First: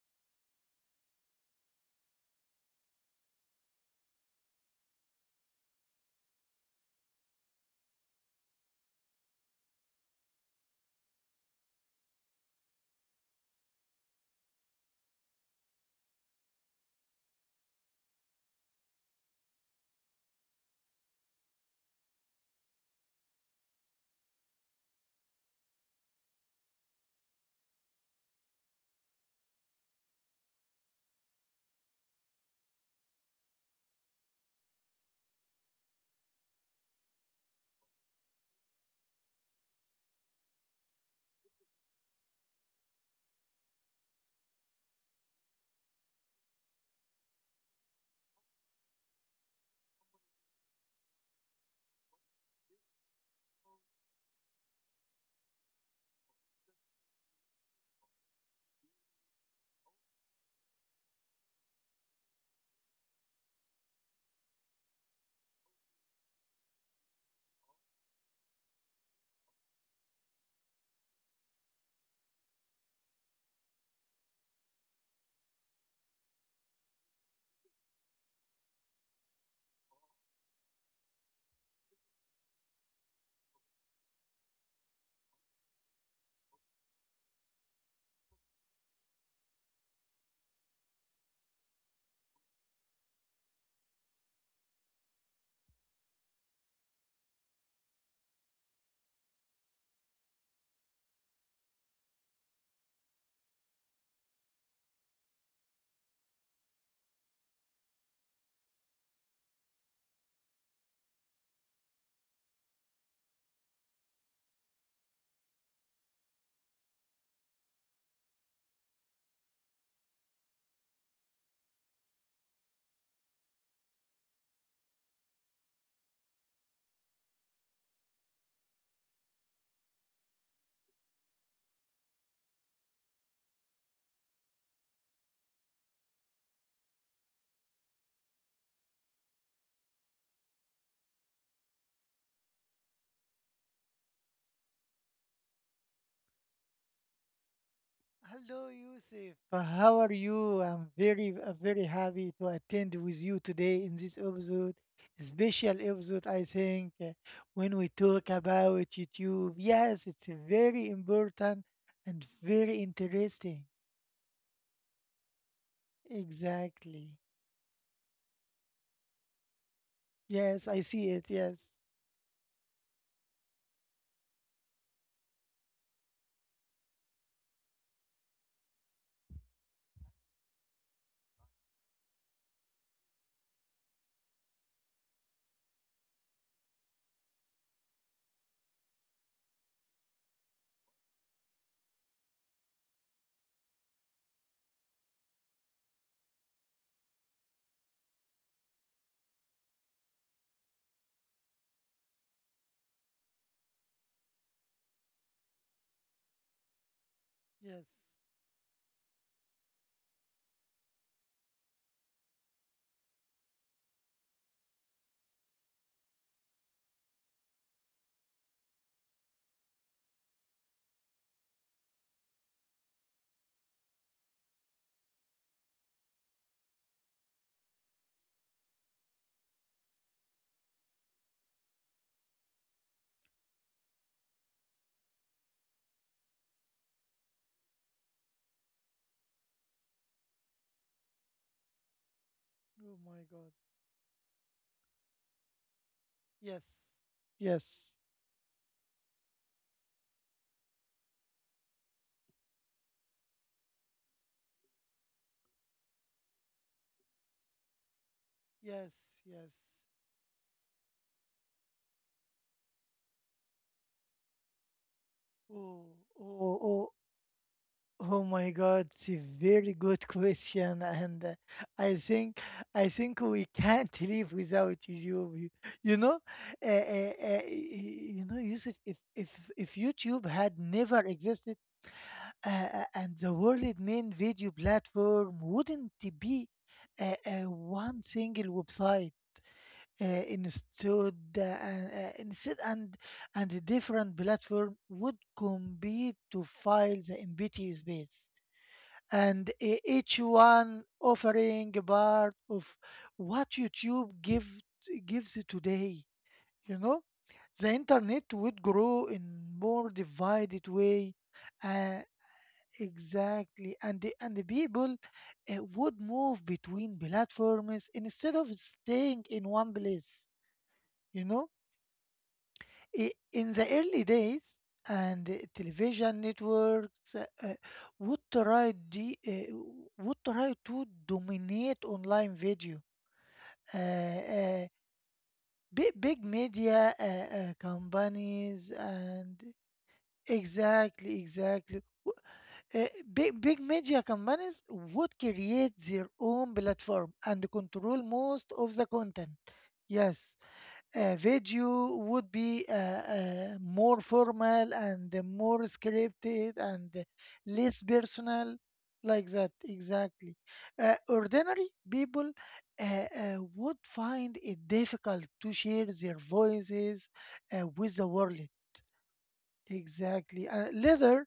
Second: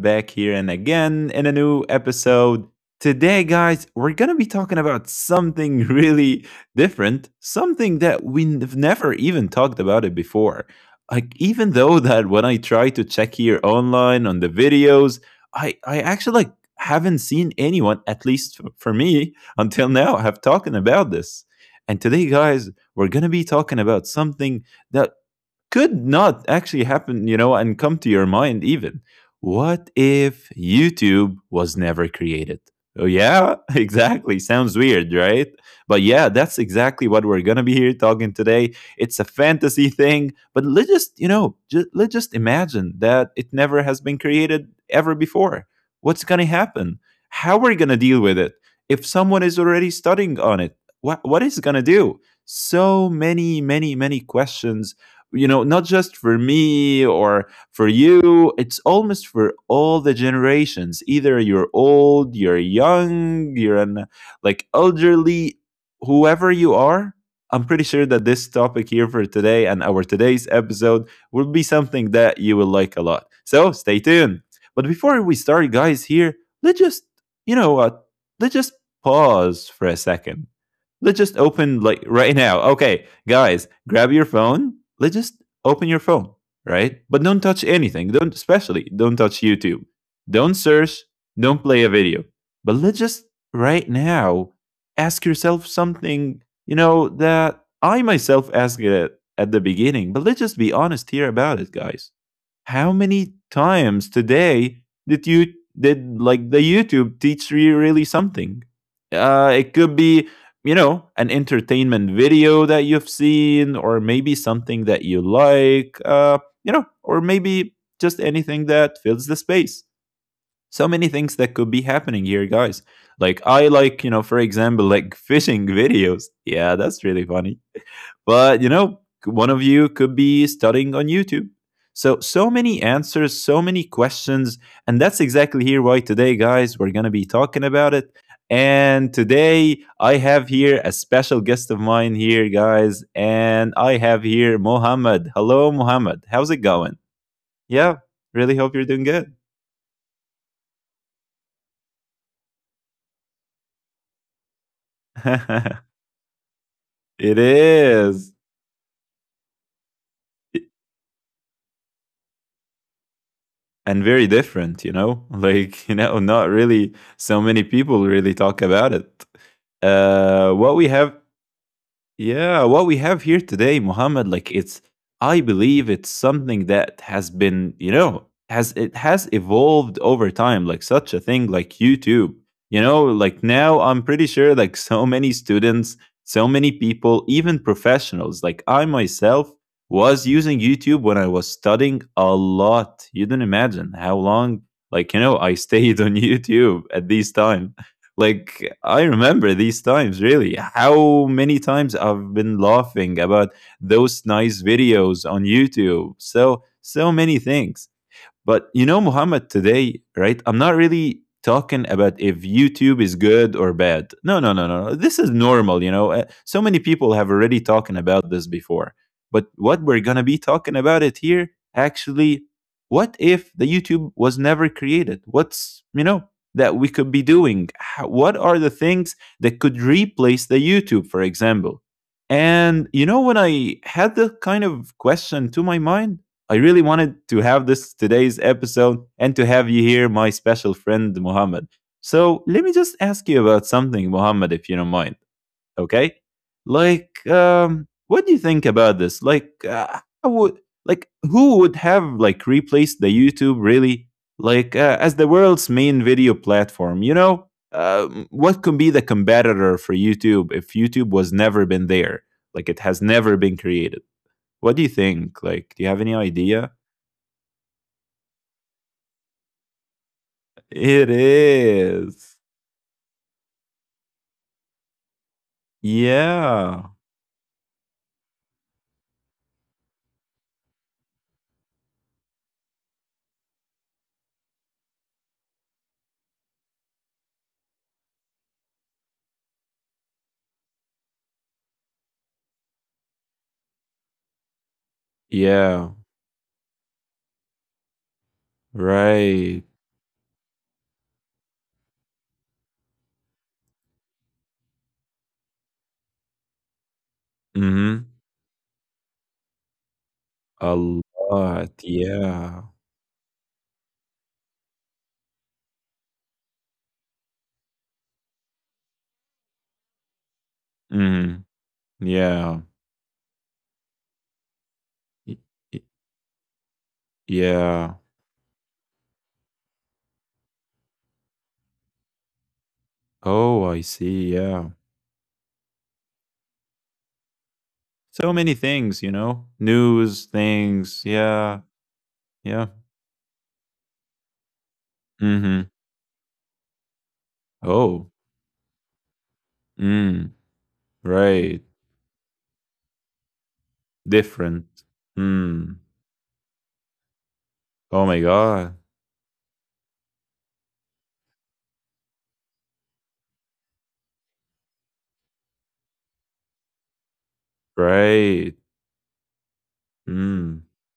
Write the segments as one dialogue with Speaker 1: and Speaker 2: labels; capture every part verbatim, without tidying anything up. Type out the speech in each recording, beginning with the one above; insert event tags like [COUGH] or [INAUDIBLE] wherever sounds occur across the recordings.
Speaker 1: back here and again in a new episode. Today, guys, we're going to be talking about something [LAUGHS] really different, something that we've never even talked about it before. Like, even though that when I try to check here online on the videos, I, I actually like haven't seen anyone, at least f- for me, [LAUGHS] until now, have talking about this. And today, guys, we're going to be talking about something that could not actually happen, you know, and come to your mind even. What if YouTube was never created? Oh, yeah, [LAUGHS] exactly. Sounds weird, right? But yeah, that's exactly what we're going to be here talking today. It's a fantasy thing, but let's just, you know, just, let's just imagine that it never has been created ever before. What's going to happen? How are we going to deal with it? If someone is already studying on it, what, what is it going to do? So many, many, many questions, you know, not just for me or for you. It's almost for all the generations. Either you're old, you're young, you're an, like, elderly, whoever you are, I'm pretty sure that this topic here for today and our today's episode will be something that you will like a lot, so stay tuned. But before we start, guys, here let's just, you know what, let's just pause for a second. Let's just open, like, right now. Okay, guys, grab your phone. Let's just open your phone, right? But don't touch anything. Don't, especially, don't touch YouTube. Don't search. Don't play a video. But let's just right now ask yourself something, you know, that I myself asked it at the beginning. But let's just be honest here about it, guys, how many times today did you, did like the YouTube teach you really something? Uh, it could be, you know, an entertainment video that you've seen, or maybe something that you like, uh, you know, or maybe just anything that fills the space. So many things that could be happening here, guys. Like I like, you know, for example, like [LAUGHS] fishing videos. Yeah, that's really funny, but you know, one of you could be studying on YouTube. So, so many answers, so many questions. And that's exactly here why today, guys, we're going to be talking about it. And today, I have here a special guest of mine here, guys. And I have here Mohammed. Hello, Mohammed. How's it going? Yeah,
Speaker 2: Hello,
Speaker 1: really hope you're doing
Speaker 2: Yusuf.
Speaker 1: good.
Speaker 2: Uh, How are you? I'm very, uh, very happy to attend with you today in this episode, special
Speaker 1: [LAUGHS]
Speaker 2: episode, I think, uh,
Speaker 1: It
Speaker 2: when we talk
Speaker 1: is.
Speaker 2: about YouTube. Yes, it's very important and very interesting.
Speaker 1: And very different, you know? [LAUGHS] Like, you know, not
Speaker 2: Exactly.
Speaker 1: really so many people really talk about it.
Speaker 2: Yes, I
Speaker 1: Uh, what
Speaker 2: see
Speaker 1: we
Speaker 2: it.
Speaker 1: have,
Speaker 2: Yes.
Speaker 1: yeah, what we have here today, Muhammad, like it's, I believe it's something that has been, you know, has it has evolved over time, like such a thing like YouTube. You know, like now I'm pretty sure like so many students, so many people, even professionals, like I myself was using YouTube when I was studying a lot. You don't imagine how long, like, you know, I [LAUGHS] stayed on YouTube at this time. Like I remember these times really. How many times I've been laughing about those nice videos on YouTube. So so many
Speaker 2: Yes.
Speaker 1: things. But you know, Muhammad, today, right? I'm not really talking about if YouTube is good or bad. No, no, no, no, no. This is normal, you know. Uh, So many people have already talking about this before. But what we're going to be talking about it here actually, what if the YouTube was never created? What's, you know, that we could be doing? How- What are the things that could replace the YouTube, for example? And you know, when I had that kind of question to my mind, I really wanted to have this today's episode and to have you here, my special friend Muhammad. So
Speaker 2: Oh
Speaker 1: let me
Speaker 2: my
Speaker 1: just
Speaker 2: God.
Speaker 1: ask you about something, Muhammad, if you don't mind. Okay,
Speaker 2: Yes.
Speaker 1: like,
Speaker 2: Yes.
Speaker 1: um, what do you think about this? Like, uh, how would, like, who would have like replaced the YouTube really, like, uh, as the world's main video platform? You know, um, what could
Speaker 2: Yes.
Speaker 1: be the
Speaker 2: Yes.
Speaker 1: competitor for YouTube if YouTube was never been there? Like, it has never been created. What do you think?
Speaker 2: Oh,
Speaker 1: Like, do you have any
Speaker 2: oh, oh,
Speaker 1: idea?
Speaker 2: Oh my God, it's a very good [LAUGHS] question, and uh,
Speaker 1: It
Speaker 2: I think
Speaker 1: is.
Speaker 2: I think we can't [LAUGHS] live without YouTube. You, you know, uh, uh,
Speaker 1: Yeah.
Speaker 2: uh, y- you know, Yusuf, if if if YouTube had never existed, uh, uh, and the world main video platform wouldn't be uh, uh, one single website. Uh, instead, uh, uh, instead, and and a different platform would compete
Speaker 1: Yeah.
Speaker 2: to fill the empty space and e-
Speaker 1: Right.
Speaker 2: each one offering a part of what YouTube give, gives today. You know, the internet
Speaker 1: Mm-hmm.
Speaker 2: would grow in more divided way.
Speaker 1: A
Speaker 2: Uh,
Speaker 1: lot. Yeah.
Speaker 2: exactly, and the, and the people uh, would move between platforms instead of staying in one place. You know
Speaker 1: Mm-hmm. Yeah.
Speaker 2: i- in the early days, and uh,
Speaker 1: Y-
Speaker 2: television
Speaker 1: y-
Speaker 2: networks uh, uh, would
Speaker 1: Yeah.
Speaker 2: try the, uh, would try to dominate online video.
Speaker 1: Oh, I
Speaker 2: Uh, uh,
Speaker 1: see. Yeah.
Speaker 2: big, big media uh, uh,
Speaker 1: So
Speaker 2: companies
Speaker 1: many
Speaker 2: and
Speaker 1: things, you know? News,
Speaker 2: exactly,
Speaker 1: things.
Speaker 2: exactly.
Speaker 1: Yeah.
Speaker 2: W- uh,
Speaker 1: Yeah.
Speaker 2: big, big media companies would create
Speaker 1: Mm-hmm.
Speaker 2: their own platform and control
Speaker 1: Oh.
Speaker 2: most of the content. Yes,
Speaker 1: Mm.
Speaker 2: a
Speaker 1: Right.
Speaker 2: video would be uh, uh, more formal and
Speaker 1: Different.
Speaker 2: more
Speaker 1: Mm.
Speaker 2: scripted and less
Speaker 1: Oh my
Speaker 2: personal
Speaker 1: God.
Speaker 2: like that exactly uh, ordinary people uh, uh, would find it difficult to share their voices uh, with the world
Speaker 1: Right.
Speaker 2: exactly uh,
Speaker 1: Mm.
Speaker 2: later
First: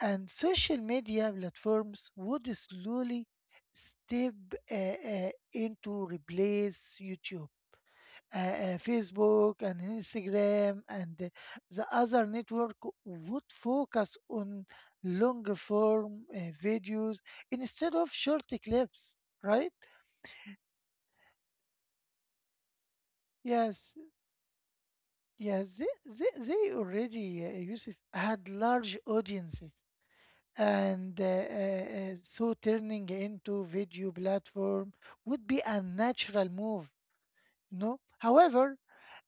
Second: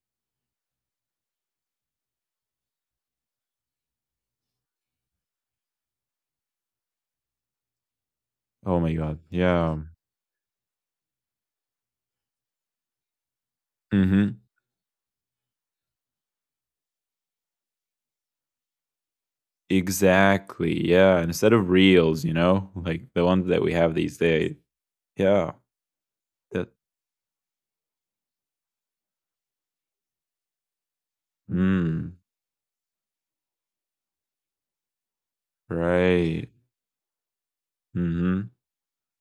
Speaker 2: and social media platforms would slowly step uh, uh, into replace youtube uh, uh,
Speaker 1: Oh my God.
Speaker 2: Facebook and
Speaker 1: Yeah.
Speaker 2: Instagram and the the other network would focus
Speaker 1: Mm-hmm.
Speaker 2: on long form uh, videos instead of short clips, right?
Speaker 1: Exactly. Yeah. Instead of reels, you know, like the ones that we
Speaker 2: Yes,
Speaker 1: have these days. Yeah.
Speaker 2: yes, they, they, they
Speaker 1: That.
Speaker 2: already, uh, Yusuf, had large audiences. And uh, uh, uh,
Speaker 1: Mm,
Speaker 2: so turning into video platform would be a natural
Speaker 1: right.
Speaker 2: move, no?
Speaker 1: Hmm.
Speaker 2: However,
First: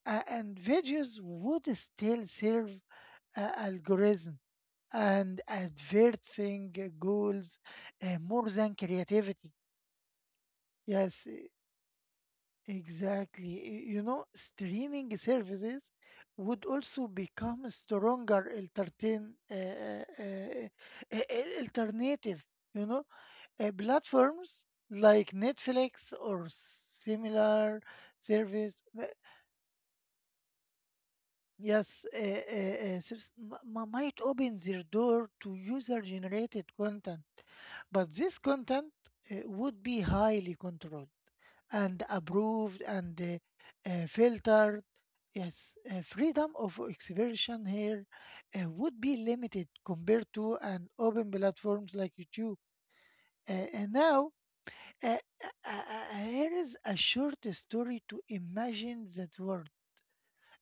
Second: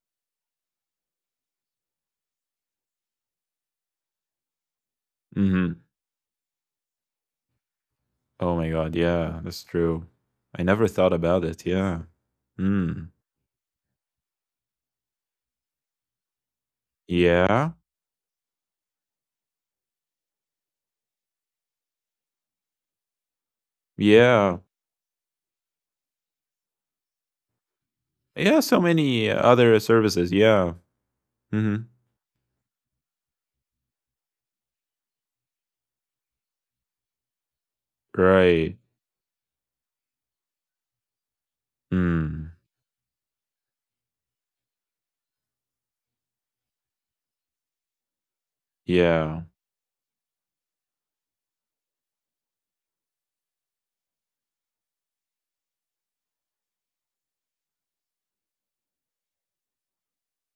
Speaker 2: uh, and videos would still serve uh, algorithms and
Speaker 1: Hmm.
Speaker 2: advancing goals uh, more
Speaker 1: Oh my
Speaker 2: than
Speaker 1: God. Yeah.
Speaker 2: creativity.
Speaker 1: That's true. I never thought
Speaker 2: Yes,
Speaker 1: about
Speaker 2: e-
Speaker 1: it. Yeah. Mm.
Speaker 2: exactly. Y- You know, streaming services would also become a
Speaker 1: Yeah.
Speaker 2: stronger alternative, uh, uh, uh, uh, alternative. You know, uh,
Speaker 1: Yeah.
Speaker 2: platforms like Netflix or similar
Speaker 1: Yeah.
Speaker 2: service.
Speaker 1: So
Speaker 2: uh,
Speaker 1: many other services. Yeah. Hmm.
Speaker 2: Yes, uh, uh, uh, subs- m- m- might open their door to user-generated content, but this
Speaker 1: Right.
Speaker 2: content uh, would be highly controlled and
Speaker 1: Mm.
Speaker 2: approved and uh, uh, filtered. Yes, uh, freedom of expression here uh, would be
Speaker 1: Yeah.
Speaker 2: limited compared to an open platforms like YouTube. Uh, and now, uh, uh, uh, uh, here is a short story to imagine that world.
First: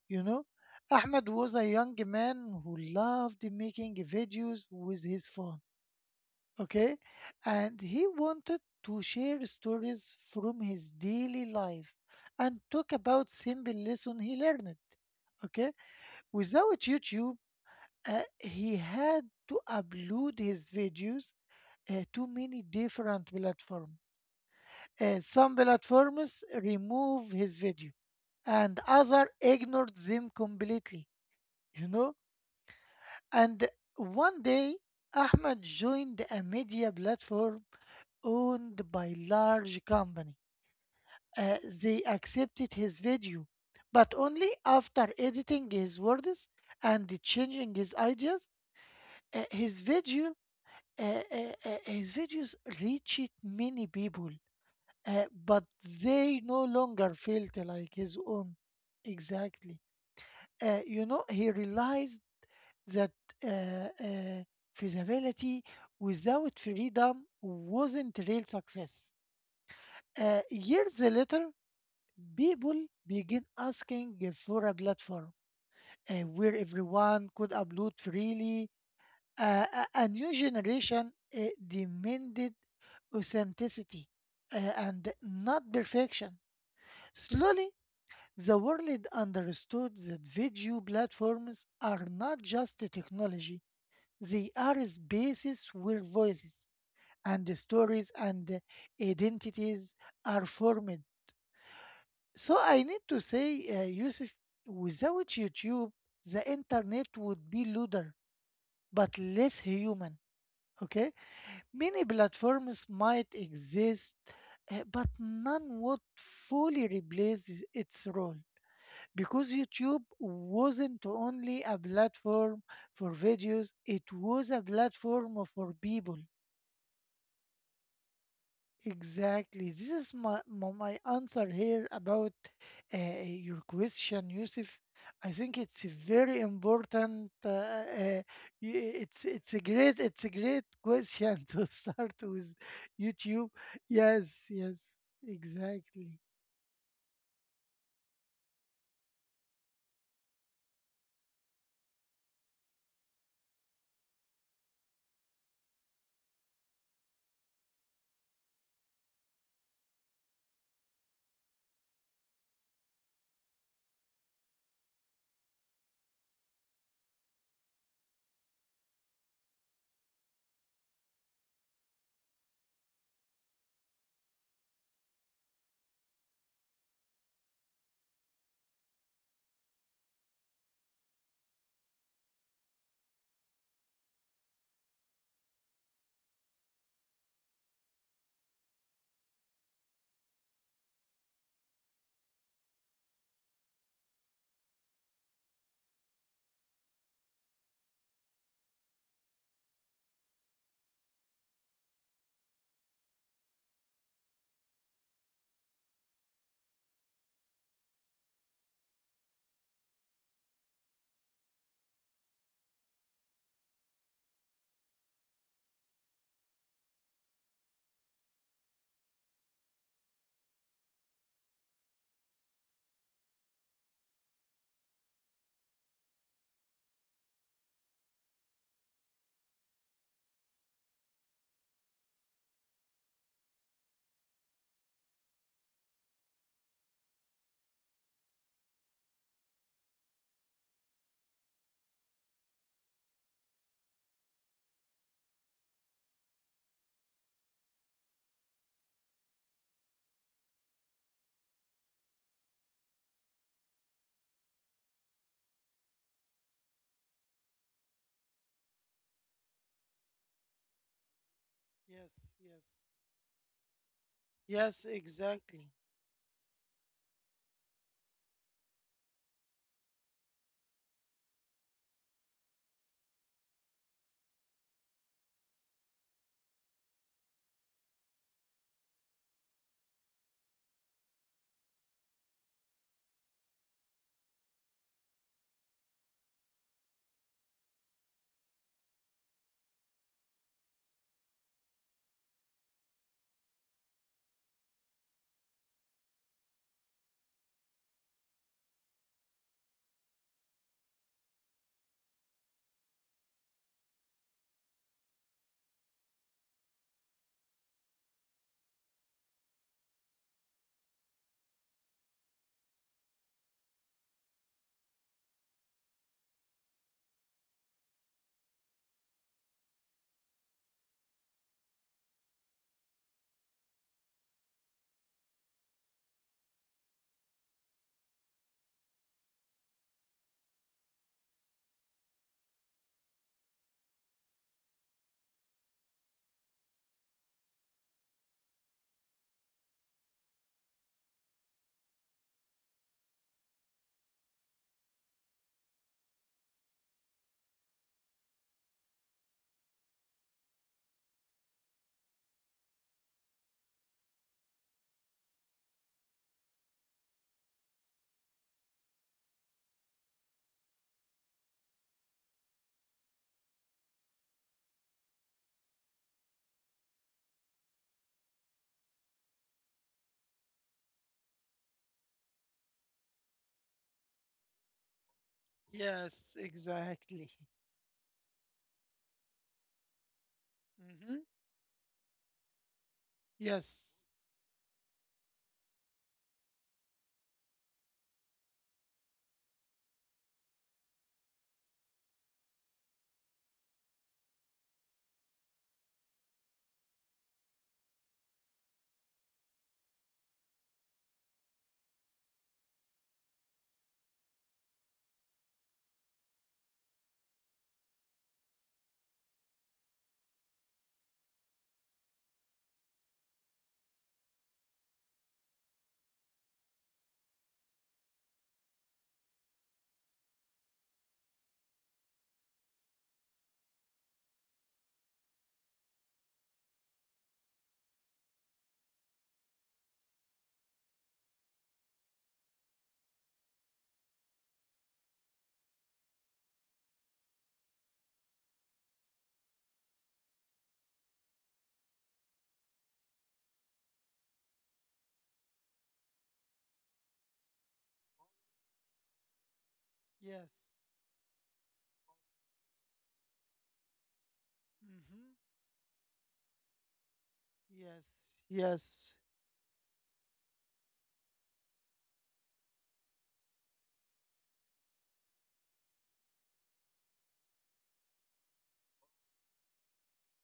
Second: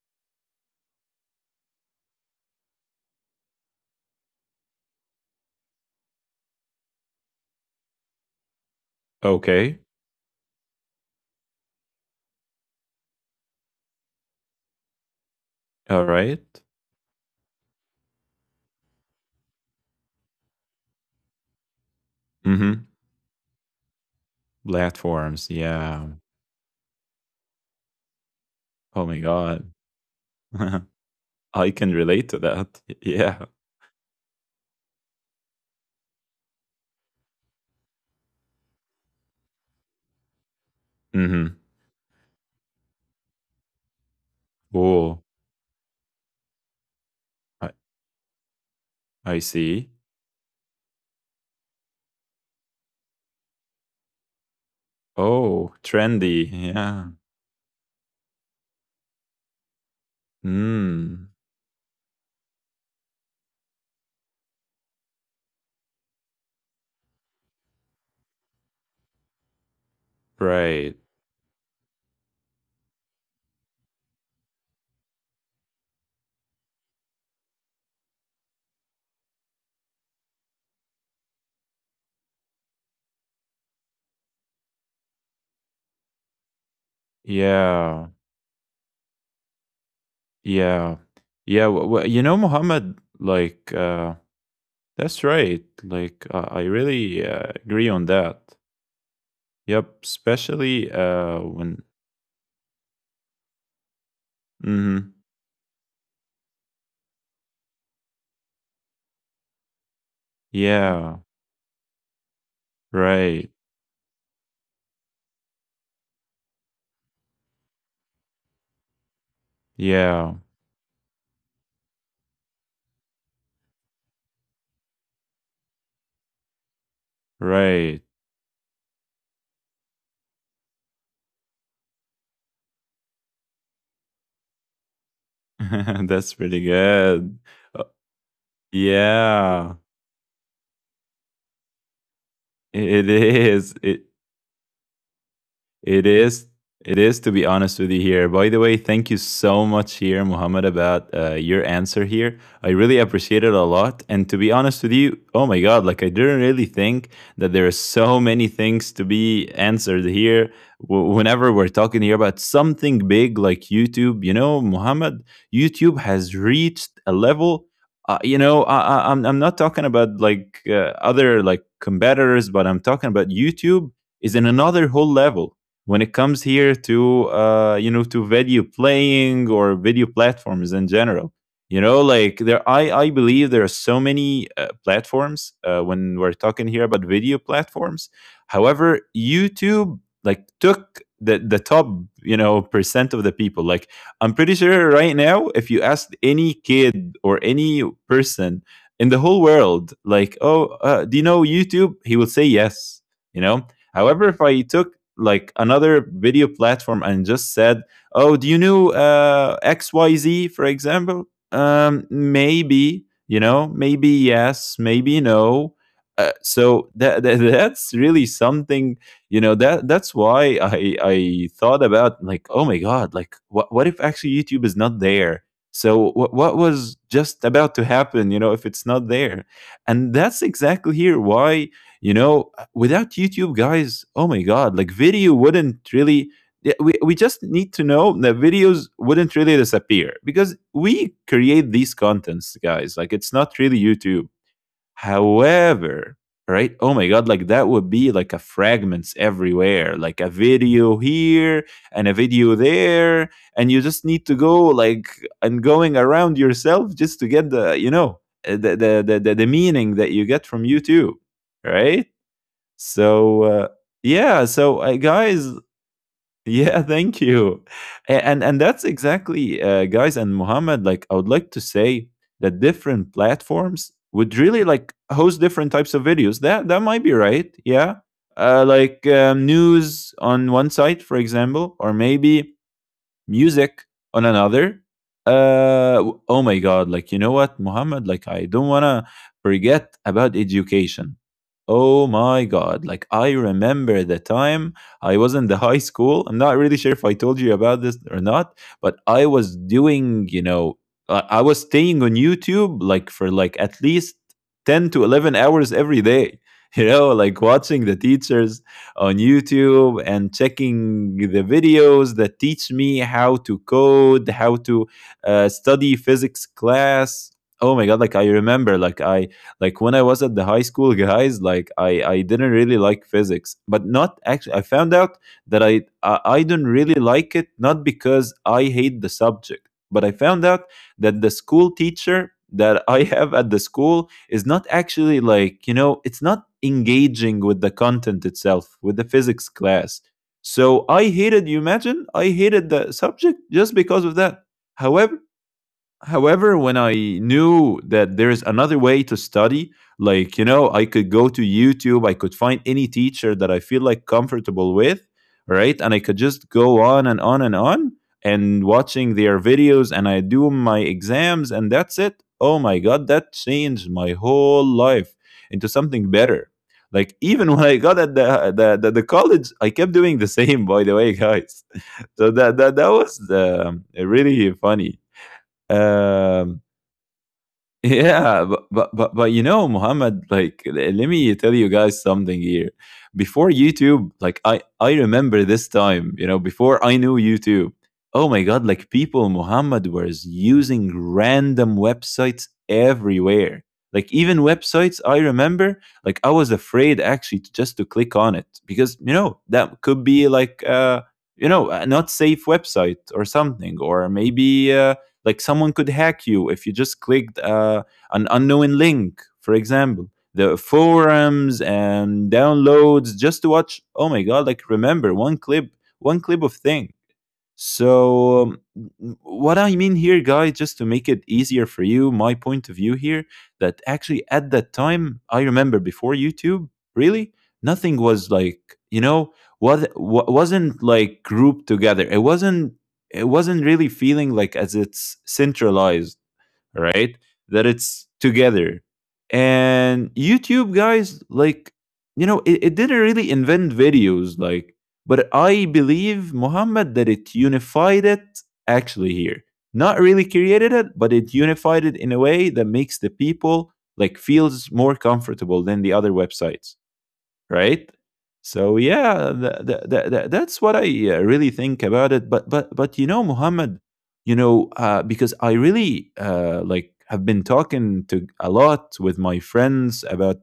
Speaker 2: You know, Ahmed was a young man who loved making videos with his phone, okay? And he wanted to share
Speaker 1: Okay.
Speaker 2: stories from his daily life and talk about simple lesson he learned, okay?
Speaker 1: All right.
Speaker 2: Without YouTube, uh, he had to upload his videos uh, to many
Speaker 1: Hmm.
Speaker 2: different platforms. Uh,
Speaker 1: Platforms.
Speaker 2: some
Speaker 1: Yeah.
Speaker 2: platforms remove his video and
Speaker 1: Oh my
Speaker 2: other
Speaker 1: God.
Speaker 2: ignored them
Speaker 1: [LAUGHS]
Speaker 2: completely
Speaker 1: I
Speaker 2: you
Speaker 1: can
Speaker 2: know.
Speaker 1: relate to that. Y- Yeah.
Speaker 2: And one day, Ahmed joined a media platform owned by large company.
Speaker 1: Mm-hmm.
Speaker 2: Uh, they accepted his video, but only after
Speaker 1: Oh,
Speaker 2: editing his words and
Speaker 1: I,
Speaker 2: changing his ideas.
Speaker 1: I
Speaker 2: Uh, his
Speaker 1: see.
Speaker 2: video, uh, uh, uh, his videos reached many people, uh, but
Speaker 1: Oh,
Speaker 2: they
Speaker 1: trendy.
Speaker 2: no
Speaker 1: Yeah.
Speaker 2: longer felt like his own. Exactly. Uh, you know,
Speaker 1: Mm.
Speaker 2: he realized that uh, uh, feasibility without freedom wasn't real success. Uh,
Speaker 1: Right.
Speaker 2: years later, people begin asking for a platform uh, where everyone could upload freely. Uh, a, a new generation uh, demanded authenticity uh, and not perfection. Slowly,
Speaker 1: Yeah.
Speaker 2: the world understood that video
Speaker 1: Yeah. Yeah.
Speaker 2: platforms
Speaker 1: W- w-
Speaker 2: are
Speaker 1: you know,
Speaker 2: not just a
Speaker 1: Mohammed,
Speaker 2: technology.
Speaker 1: like, uh,
Speaker 2: They are
Speaker 1: that's right.
Speaker 2: spaces where
Speaker 1: Like, uh, I
Speaker 2: voices
Speaker 1: really uh,
Speaker 2: and
Speaker 1: agree on
Speaker 2: stories
Speaker 1: that.
Speaker 2: and
Speaker 1: Yep.
Speaker 2: identities are
Speaker 1: Especially
Speaker 2: formed.
Speaker 1: uh, when.
Speaker 2: So I need to say, uh, Yusuf,
Speaker 1: Mm-hmm.
Speaker 2: without YouTube, the internet would be looser, but less human.
Speaker 1: Yeah.
Speaker 2: Okay? Many platforms might
Speaker 1: Right.
Speaker 2: exist, uh, but none would fully replace its role. Because YouTube
Speaker 1: Yeah.
Speaker 2: wasn't only a platform for videos, it was a platform for people.
Speaker 1: Right.
Speaker 2: Exactly. This is my, my, my answer here about uh, your question, Yusuf. I think it's a
Speaker 1: [LAUGHS] That's
Speaker 2: very
Speaker 1: pretty
Speaker 2: important.
Speaker 1: good.
Speaker 2: Uh,
Speaker 1: Uh,
Speaker 2: uh, y- it's it's a
Speaker 1: yeah.
Speaker 2: great it's a great question [LAUGHS] to start with
Speaker 1: It
Speaker 2: YouTube.
Speaker 1: is. It
Speaker 2: Yes, yes,
Speaker 1: it
Speaker 2: exactly.
Speaker 1: is. It is, to be honest with you, here. By the way, thank you so much here, Muhammad, about uh, your answer here. I really appreciate it a lot. And to be honest with you, oh my God, like I didn't really think that there are so many things to be answered here. W- whenever we're talking here about something big like YouTube, you know, Muhammad, YouTube has reached a level. Uh, you know, I, I, I'm I'm not talking about like uh, other like competitors, but I'm talking about YouTube is in another whole level when it comes here to, uh, you know, to video playing or video platforms in general. You know, like there, i i believe there are so many uh, platforms uh, when we're talking here about video platforms. However, YouTube like took the the top, you know, percent of the people. Like, I'm pretty sure right now if you asked any kid or any person in the whole world, like, oh, uh, do you know YouTube, he will say yes, you know. However, if I took like another video platform and just said, "Oh, do you know uh, X Y Z, for example? Um, maybe you know, maybe yes, maybe no." Uh, so that, [LAUGHS] that that's really something, you know. That that's why I I thought about, like, oh my god, like what what if actually YouTube is not there? So what what was just about to happen, you know, if it's not there? And that's exactly here why, you know, without YouTube, guys, oh my God, like video wouldn't really. Yeah, We, we just need to know that videos wouldn't really disappear because we create these contents, guys. Like it's not really YouTube. However, right? Oh my God, like that would be like a fragments everywhere, like a video here and a video there. And you just need to go like and going around yourself just to get the, you know, uh, the, the, the the meaning that you get from YouTube, right?
Speaker 2: Yes, yes,
Speaker 1: So uh, yeah,
Speaker 2: yes,
Speaker 1: so uh, guys,
Speaker 2: exactly.
Speaker 1: [LAUGHS] yeah, thank you. A- and and that's exactly, uh, guys and Muhammad, like I would like to say that different platforms would really like host different types of videos. That that might be right. Yeah, uh, like, um, news on one site, for example, or maybe music on another. uh oh my god, like, you know what, Muhammad, like I don't want to forget about education. Oh my god, like I remember the time I was in the high school. I'm not really sure if I told you about this or not, but I was doing, you know, i I was staying on YouTube like for like at least ten to eleven hours every day [LAUGHS] you know, like watching the teachers on YouTube and checking the videos that teach me how to code, how to uh, study physics class. Oh my god! Like I remember, like I like when I was at the high school, guys. Like I I didn't really like physics, but not actually. I found out that I I, I don't really like it, not because I hate the subject, but I found out that the school teacher that I have at the school is not actually like, you know, it's not engaging with the content itself, with the physics class. So I hated, you imagine, I hated the subject just because of that. However, However, when I knew that there is another way to study, like, you know, I could go to YouTube, I could find any teacher that I feel like comfortable with, right? And I could just go on and on and on and watching their videos and I do my exams and that's it. Oh my God, that changed my whole life into something better. Like [LAUGHS] even when I got at the the, the, the college, I kept doing the same. By the way, guys, [LAUGHS] so that that that was um, really funny
Speaker 2: Yes,
Speaker 1: um,
Speaker 2: exactly.
Speaker 1: [LAUGHS] yeah, but, but but but you know, Muhammad, like l- let
Speaker 2: Mm-hmm.
Speaker 1: me tell you guys something here. Before
Speaker 2: Yes,
Speaker 1: YouTube, like I I remember this time, you know, before I knew YouTube. Oh my God, like people, Muhammad was using random websites everywhere. Like even websites, I remember, like I was afraid actually to, just to click on it because you know that could be like uh you know a not safe website or something or maybe. Uh, like someone could hack you if you just clicked uh, an unknown link, for example, the forums and downloads just to watch. Oh my god, like, remember one clip, one clip of thing. So, um, w- what I mean here, guys, just to make it easier for you, my point of view here, that actually at that time, I remember before YouTube, really, nothing was like, you know, what wasn't like grouped together. It wasn't, it wasn't really feeling like as it's centralized, right? That it's together. And YouTube guys, like, you know, it, it didn't really invent videos, like, but I believe, Muhammad, that it unified it actually here. Not really
Speaker 2: yes.
Speaker 1: created it, but it unified it in a way that makes the people like feels more
Speaker 2: Mm-hmm.
Speaker 1: comfortable than the other websites, right?
Speaker 2: Yes,
Speaker 1: So
Speaker 2: yes.
Speaker 1: yeah, th- th- th- th- that's what I uh, really think about it. But but but you know, Muhammad, you know, uh, because I really uh, like have been talking to a lot with my friends about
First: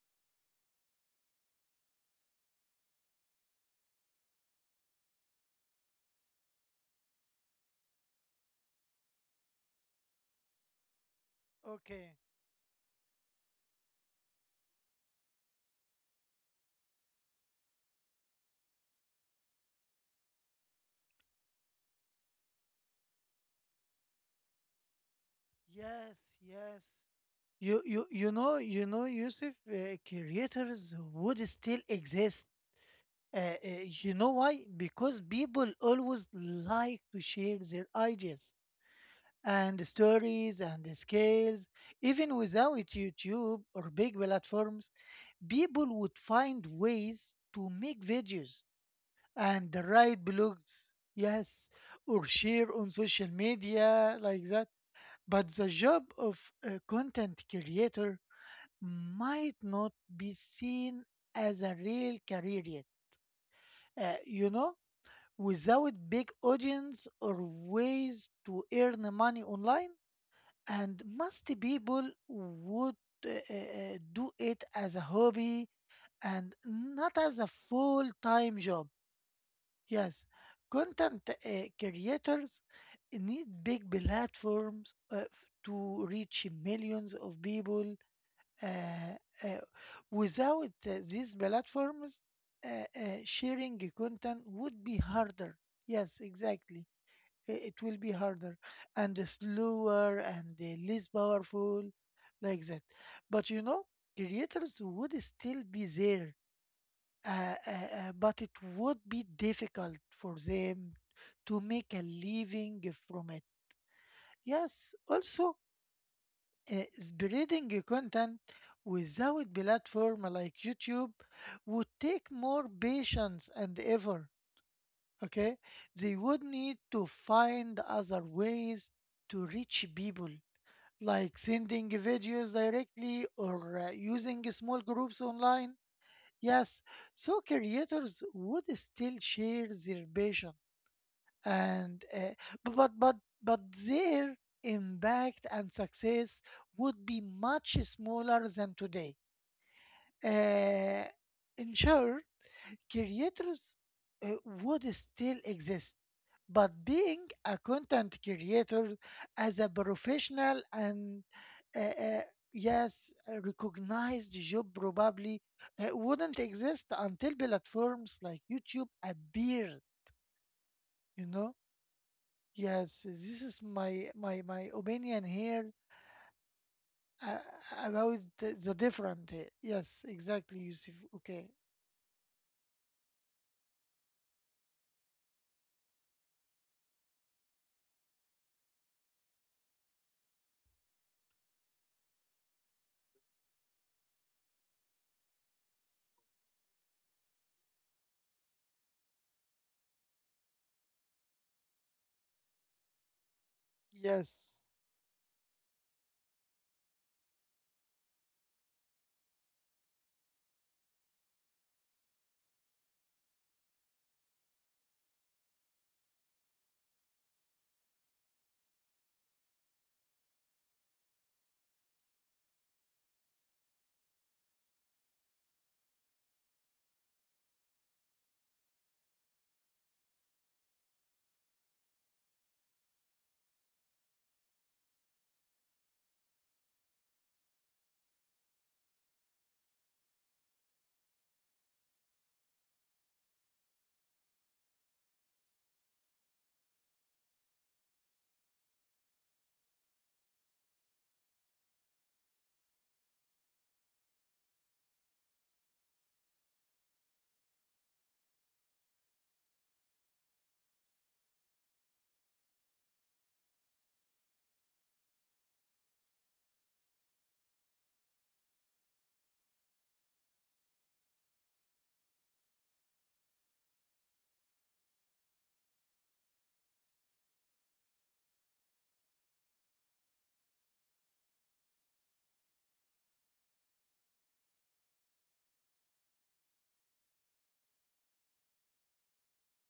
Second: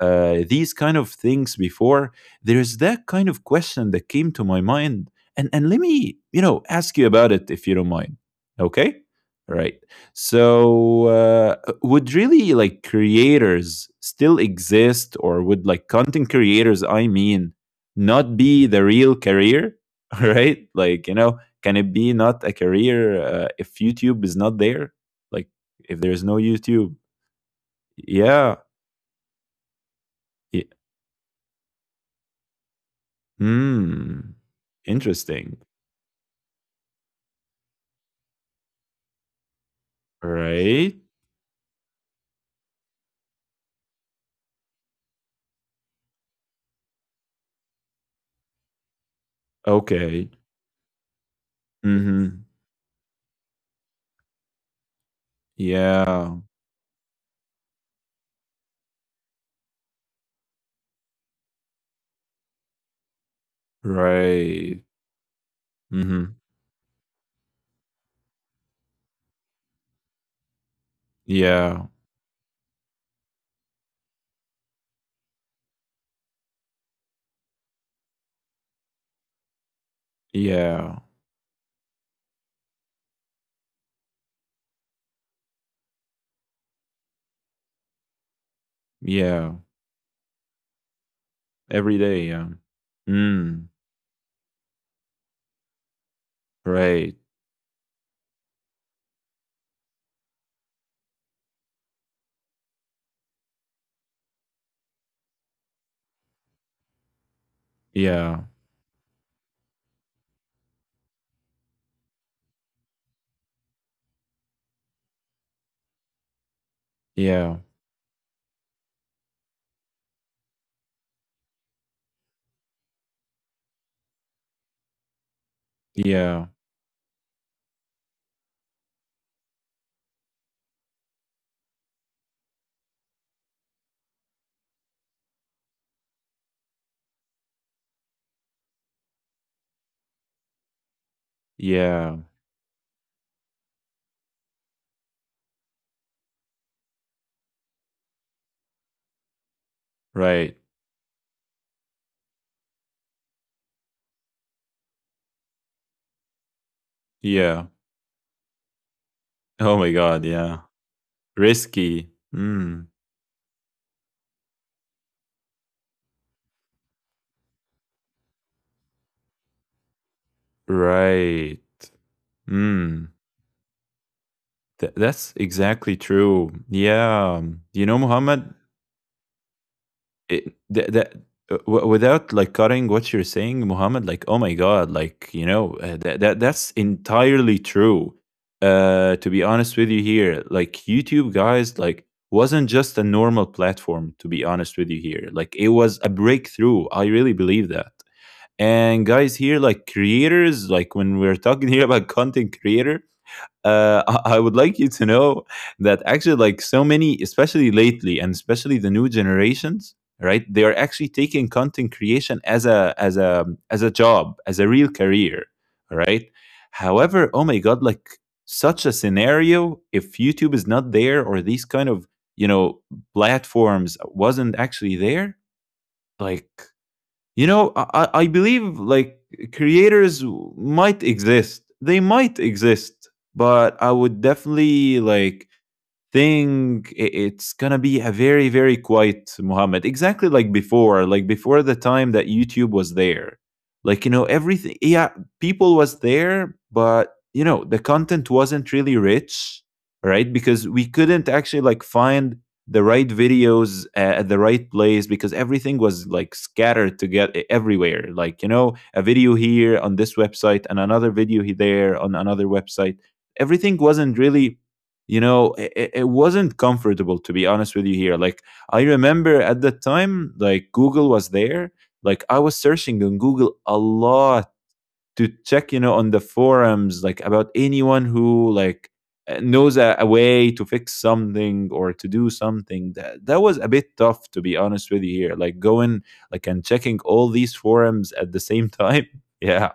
Speaker 1: uh, these kind of things before. There is that kind of question that came to my mind, and and let me, you know, ask you about it if you don't mind. Okay. Right, so uh, would
Speaker 2: Okay.
Speaker 1: really like creators still exist, or would like content creators, I mean, not be the real career? [LAUGHS] Right, like, you know, can it be not a career uh, if YouTube is not there? Like, if there's no
Speaker 2: Yes, yes.
Speaker 1: YouTube.
Speaker 2: You you you
Speaker 1: Yeah.
Speaker 2: know you know Yusuf, uh,
Speaker 1: Yeah.
Speaker 2: creators would still exist. Uh, uh, you know
Speaker 1: Hmm.
Speaker 2: why? Because
Speaker 1: Interesting.
Speaker 2: people always like to share their ideas and stories and
Speaker 1: Right.
Speaker 2: the scales. Even without YouTube or big platforms, people would find ways to make videos and write
Speaker 1: Okay.
Speaker 2: blogs. Yes, or
Speaker 1: Mm-hmm.
Speaker 2: share on social media like that. But the job
Speaker 1: Yeah.
Speaker 2: of a content creator might not be seen as a real career yet, uh, you know,
Speaker 1: Right.
Speaker 2: without big
Speaker 1: Mm-hmm.
Speaker 2: audience or ways to earn money online. And most
Speaker 1: Yeah.
Speaker 2: people would uh, uh, uh, do it as a hobby and not as a full time job. Yes,
Speaker 1: Yeah.
Speaker 2: content uh, creators need big platforms uh, f- to reach millions of people uh,
Speaker 1: Yeah.
Speaker 2: uh, without uh, these
Speaker 1: Every
Speaker 2: platforms,
Speaker 1: day, yeah.
Speaker 2: uh, uh,
Speaker 1: Mm,
Speaker 2: sharing content would be harder. Yes, exactly.
Speaker 1: right.
Speaker 2: I- It will be harder and slower and uh, less powerful, like that. But you know, creators would still be there, uh, uh, uh,
Speaker 1: Yeah.
Speaker 2: but it would be difficult for them to make a living from it. Yes, also, uh,
Speaker 1: Yeah.
Speaker 2: spreading your content without platform like YouTube would take more patience and effort. Okay, they
Speaker 1: Yeah.
Speaker 2: would need to find other ways to reach people, like sending videos directly or uh, using small groups online. Yes, so creators would still share their passion, and
Speaker 1: Yeah.
Speaker 2: uh, but but but but their impact and success would be much smaller than today.
Speaker 1: Right.
Speaker 2: Uh, In short, creators uh, would still exist, but being a
Speaker 1: Yeah.
Speaker 2: content creator as a
Speaker 1: Oh my god, yeah.
Speaker 2: professional and uh,
Speaker 1: Risky.
Speaker 2: uh,
Speaker 1: Mm,
Speaker 2: yes, a recognized job probably uh, wouldn't exist until platforms like YouTube appeared. You know.
Speaker 1: right.
Speaker 2: Yes,
Speaker 1: Mm.
Speaker 2: this is my my my
Speaker 1: Th-
Speaker 2: opinion
Speaker 1: that's
Speaker 2: here
Speaker 1: exactly true. Yeah.
Speaker 2: uh,
Speaker 1: You know,
Speaker 2: about
Speaker 1: Muhammad,
Speaker 2: the, the different. Here. Yes,
Speaker 1: it,
Speaker 2: exactly,
Speaker 1: that,
Speaker 2: Yusuf.
Speaker 1: that
Speaker 2: Okay.
Speaker 1: uh, w- without like cutting what you're saying, Muhammad, like, oh my God, like, you know, uh, that, that that's entirely true. Uh, to be honest with you here, like YouTube guys, like wasn't just a normal platform, to be honest with you here. Like it was a breakthrough. I really believe that. And guys here, like creators, like when we're talking [LAUGHS] here about content creator, uh, I I would
Speaker 2: Yes.
Speaker 1: like you to know that actually, like so many, especially lately, and especially the new generations, right? They are actually taking content creation as a as a as a job, as a real career, right? However, oh my god, like such a scenario, if YouTube is not there or these kind of, you know, platforms wasn't actually there, like, you know, i, I I believe like creators might exist. They might exist, but I would definitely like think i- it's gonna be a very, very quiet, Muhammad, exactly like before, like before the time that YouTube was there. Like you know everything, yeah, people was there, but you know the content wasn't really rich, right? Because we couldn't actually like find the right videos uh, at the right place because everything was like scattered together everywhere. Like, you know, a video here on this website and another video he- there on another website. Everything wasn't really, you know, it, it wasn't comfortable, to be honest with you here. Like I remember at that time, like Google was there. Like I was searching on Google a lot to check, you know, on the forums, like about anyone who like uh, knows a, a way to fix something or to do something. That, that was a bit tough, to be honest with you here, like going like and checking all these forums at the same time. [LAUGHS] Yeah.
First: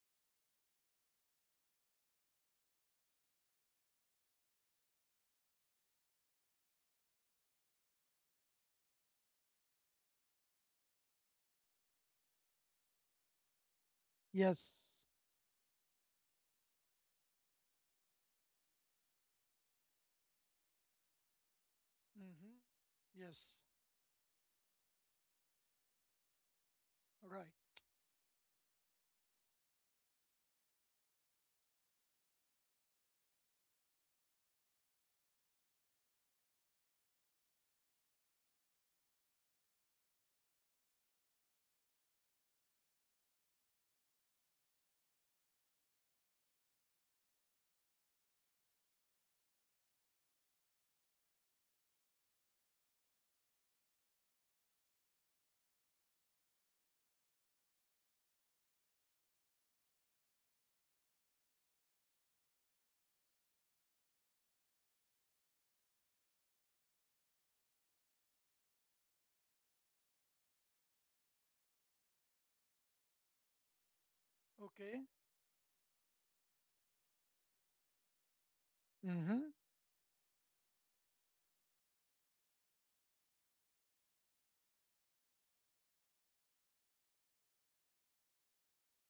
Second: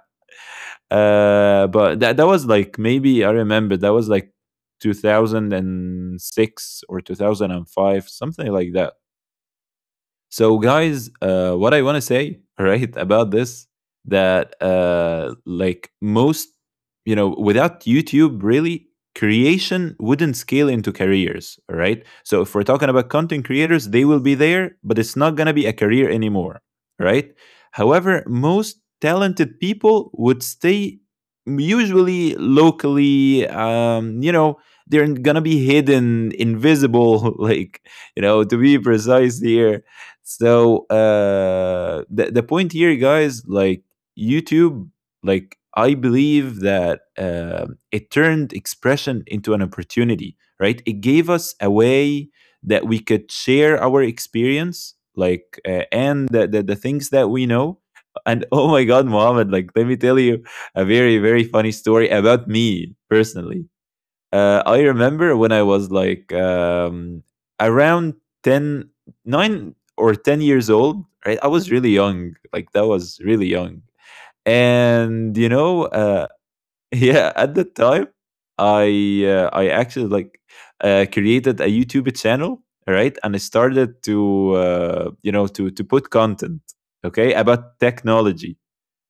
Speaker 1: uh, But that, that was like, maybe I remember that was like two thousand six or two thousand five, something like that. So, guys, uh, what I want to say, right, about this, that
Speaker 2: Yes.
Speaker 1: uh, like most, you know, without YouTube, really, creation wouldn't scale into careers, all right? So,
Speaker 2: Mm-hmm.
Speaker 1: if we're talking about content
Speaker 2: Yes.
Speaker 1: creators, they will be there, but it's not going to be a career anymore, right?
Speaker 2: Right.
Speaker 1: However, most talented people would stay usually locally, um, you know, they're going to be hidden, invisible, [LAUGHS] like, you know, to be precise here. So uh, the the point here, guys, like YouTube, like I believe that uh, it turned expression into an opportunity, right? It gave us a way that we could share our experience, like uh, and the, the the things that we know. And [LAUGHS] oh my God, Mohammed, like let me tell you a very, very funny story about me personally. Uh, I remember when I was like um, around ten, nine or ten years old, right? I was really young. Like, that was really young.
Speaker 2: Okay.
Speaker 1: And, you know, uh, [LAUGHS] yeah, at that time, I uh,
Speaker 2: Mm-hmm.
Speaker 1: I actually like uh, created a YouTube channel, right? And I started to uh, you know, to to put content, okay, about technology.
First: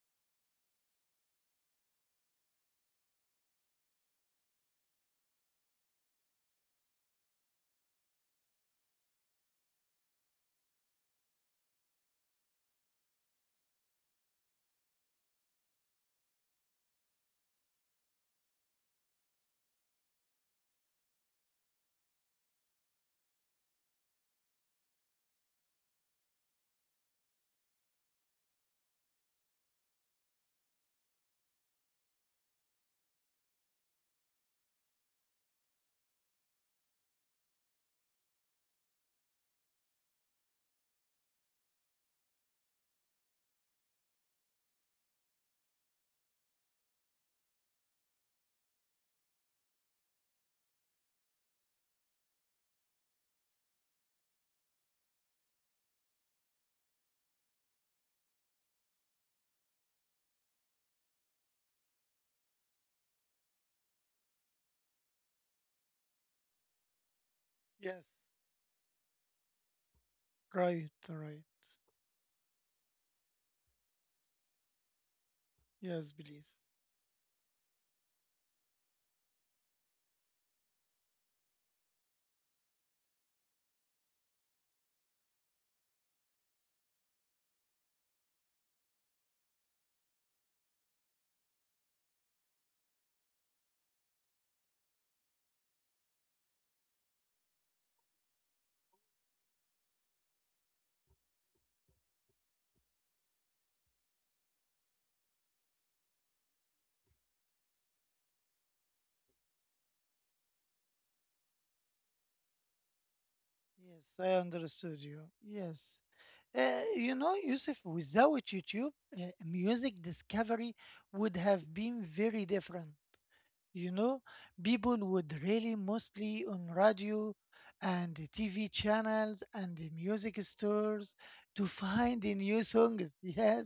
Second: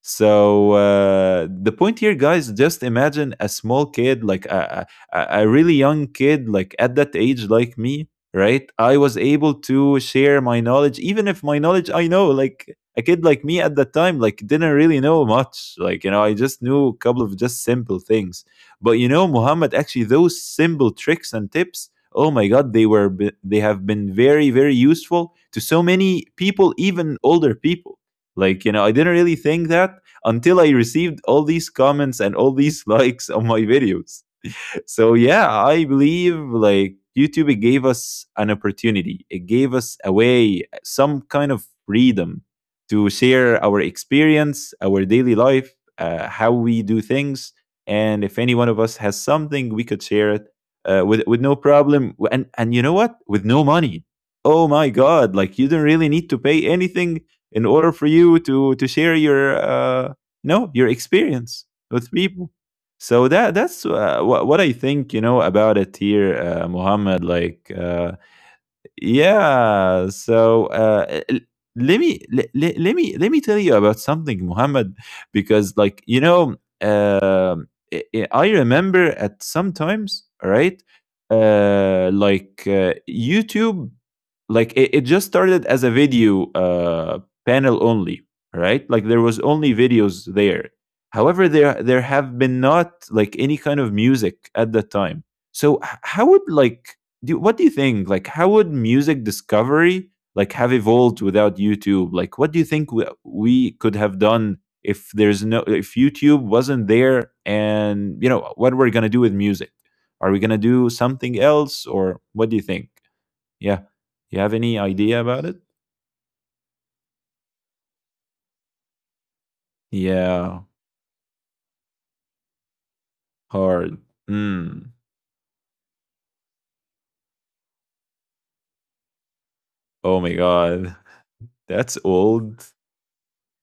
Speaker 1: So uh, the point here, guys, just imagine a small kid, like a, a, a really young kid, like at that age, like me, right? I was able to share my knowledge, even if my knowledge, I know, like a kid like me at that time, like didn't really know much. Like, you know, I just knew a couple of just simple things. But you know, Muhammad, actually, those simple tricks and tips, oh my God, they were, be- they have been very, very useful to so many people, even older people. Like, you know, I didn't really think that until I received all these comments and all these [LAUGHS] likes on my videos. So yeah, I believe like YouTube, it gave us an opportunity, it gave us a way, some kind of freedom to share our experience, our daily life, uh, how we do things. And if any one of us has something, we could share it uh, with with no problem. And and you know what, with no money. Oh my god, like you don't really need to pay anything in order for you to to share your uh no, your experience with people. So that, that's uh, what what I think, you know, about it here, uh, Muhammad. Like
Speaker 2: Yes.
Speaker 1: uh, yeah, so
Speaker 2: Right.
Speaker 1: uh eh, l-
Speaker 2: Right.
Speaker 1: let me let, let me let me tell you about something, Muhammad, because, like,
Speaker 2: Yes,
Speaker 1: you
Speaker 2: please.
Speaker 1: know, um i i I remember at sometimes, right, uh like uh, YouTube, like it, it just started as a video uh panel only, right? Like there was only videos there. However, there there have been not like any kind of music at that time. So h- how would like do, what do you think? Like, how would music discovery like have evolved without YouTube? Like, what do you think we, we could have done if there's no, if YouTube wasn't there? And you know, what we're gonna do with music? Are we gonna do something else, or what do you think? Yeah,
Speaker 2: Yes, I
Speaker 1: you have any
Speaker 2: understood you.
Speaker 1: idea about it?
Speaker 2: Yes. Uh, you know, Yusuf, without YouTube, uh, music
Speaker 1: Yeah,
Speaker 2: discovery would have been very different. You
Speaker 1: hard.
Speaker 2: know
Speaker 1: Mm.
Speaker 2: people would really mostly on radio and the TV channels and the
Speaker 1: Oh
Speaker 2: music
Speaker 1: my god,
Speaker 2: stores to
Speaker 1: [LAUGHS] that's
Speaker 2: find the new
Speaker 1: old.
Speaker 2: songs [LAUGHS] yes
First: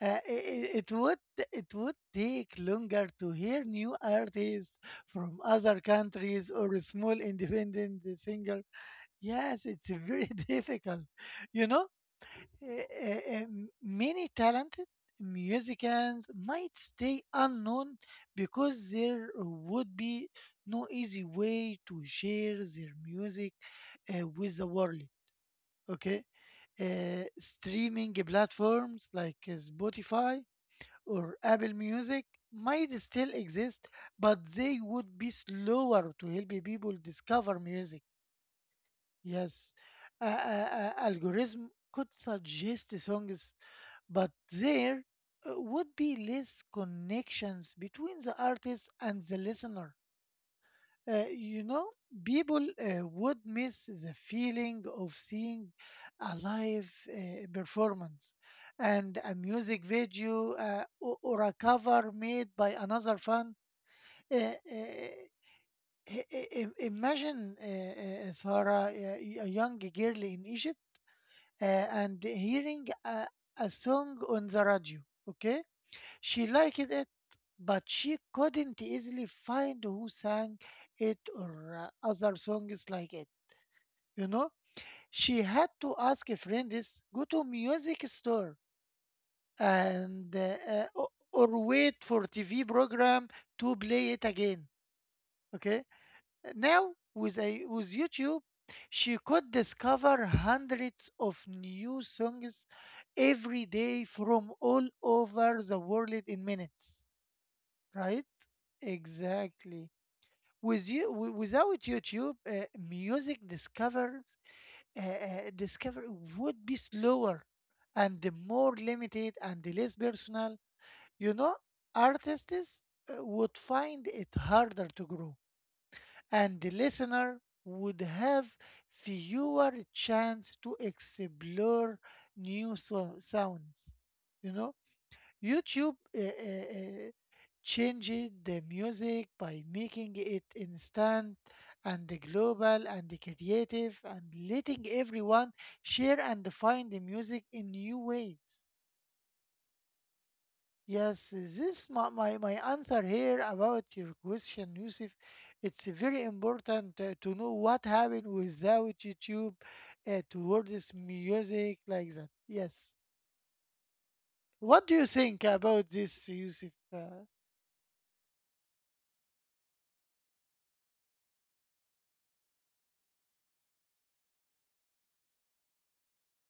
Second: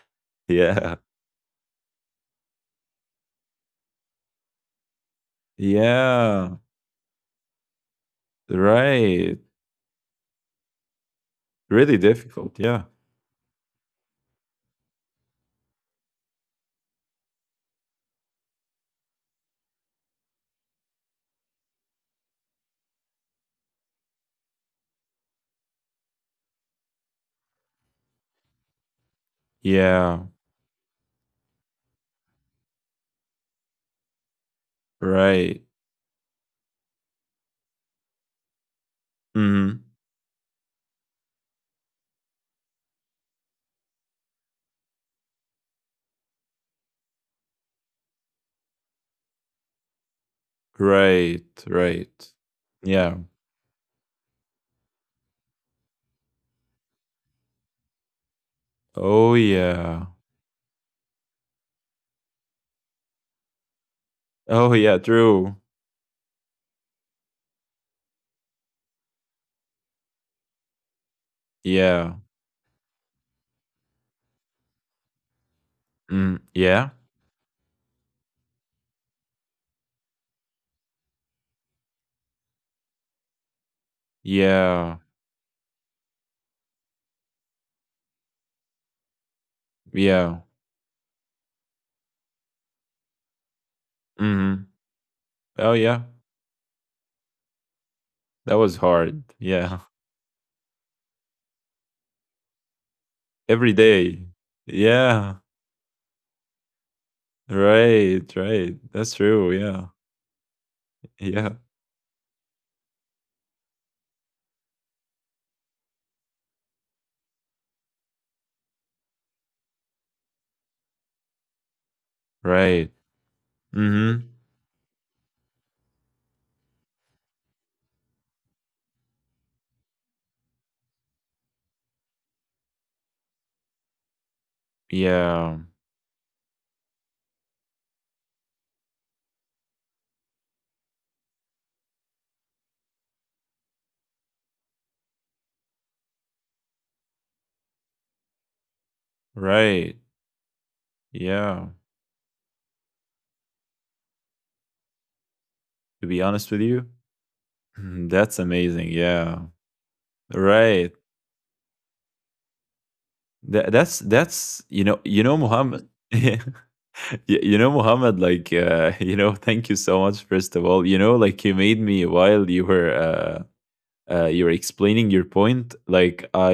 Speaker 2: uh, it, it
Speaker 1: Yeah,
Speaker 2: would it would take longer to hear new artists from other countries
Speaker 1: yeah,
Speaker 2: or a small independent singer
Speaker 1: right.
Speaker 2: yes it's very [LAUGHS] difficult you know
Speaker 1: Really difficult. Yeah,
Speaker 2: uh, uh, uh, many talented musicians might stay unknown because there would be no easy way to share their music uh, with the world. Okay, Uh, streaming platforms like uh,
Speaker 1: yeah.
Speaker 2: Spotify or Apple Music might still exist, but they would be
Speaker 1: Right.
Speaker 2: slower to help people discover music. Yes,
Speaker 1: Mhm.
Speaker 2: uh, uh, uh, algorithm could suggest songs but there uh, would be less connections between the artist and the listener. Uh,
Speaker 1: Right,
Speaker 2: you know,
Speaker 1: right.
Speaker 2: people uh,
Speaker 1: Yeah.
Speaker 2: would miss the feeling of seeing a live uh, performance and a
Speaker 1: Oh,
Speaker 2: music
Speaker 1: yeah.
Speaker 2: video uh, o- or a cover made by another fan. Uh, uh,
Speaker 1: Oh, yeah, true.
Speaker 2: i- i- imagine, uh, uh, Sarah, uh, a young girl in Egypt uh,
Speaker 1: Yeah.
Speaker 2: and hearing a, a song on the radio, okay?
Speaker 1: Mm,
Speaker 2: She liked
Speaker 1: yeah?
Speaker 2: it, but she couldn't easily find who sang it or uh, other songs like it. You know,
Speaker 1: Yeah.
Speaker 2: she had to ask friends, go to music store, and
Speaker 1: Yeah.
Speaker 2: uh, uh, o- or wait for T V program to play it again.
Speaker 1: Mhm. Oh,
Speaker 2: Okay,
Speaker 1: yeah.
Speaker 2: now with a with YouTube,
Speaker 1: That was
Speaker 2: she
Speaker 1: hard.
Speaker 2: could
Speaker 1: Yeah.
Speaker 2: discover hundreds of new songs
Speaker 1: [LAUGHS]
Speaker 2: every
Speaker 1: Every
Speaker 2: day
Speaker 1: day.
Speaker 2: from all
Speaker 1: Yeah.
Speaker 2: over the world in minutes. Right?
Speaker 1: Right, right. That's true,
Speaker 2: Exactly.
Speaker 1: yeah.
Speaker 2: With you, wi-
Speaker 1: Yeah.
Speaker 2: without YouTube, uh, music discovers uh, uh, discovery would be slower and more limited and less personal. You know, artists
Speaker 1: Right.
Speaker 2: uh, would find it
Speaker 1: Mhm.
Speaker 2: harder to grow, and the listener would have fewer chance to explore new so sounds. You know.
Speaker 1: Yeah.
Speaker 2: YouTube uh, uh, uh, changed the music by making it instant and global and creative and letting everyone share and find the music in new ways.
Speaker 1: Right.
Speaker 2: Yes,
Speaker 1: Yeah.
Speaker 2: this my, my, my answer here about your question, Yusuf. It's
Speaker 1: To
Speaker 2: very
Speaker 1: be honest with you,
Speaker 2: important uh, to know what
Speaker 1: [LAUGHS]
Speaker 2: happened
Speaker 1: that's amazing.
Speaker 2: without
Speaker 1: Yeah.
Speaker 2: YouTube uh, towards
Speaker 1: Right.
Speaker 2: music like that. Yes.
Speaker 1: That, that's that's
Speaker 2: What do
Speaker 1: you
Speaker 2: you
Speaker 1: know you
Speaker 2: think
Speaker 1: know
Speaker 2: about
Speaker 1: Muhammad [LAUGHS]
Speaker 2: this,
Speaker 1: you
Speaker 2: Yusuf? Uh,
Speaker 1: you know Muhammad like uh, [LAUGHS] you know thank you so much first of all you know like you made me while you were uh, uh, you're explaining your point like I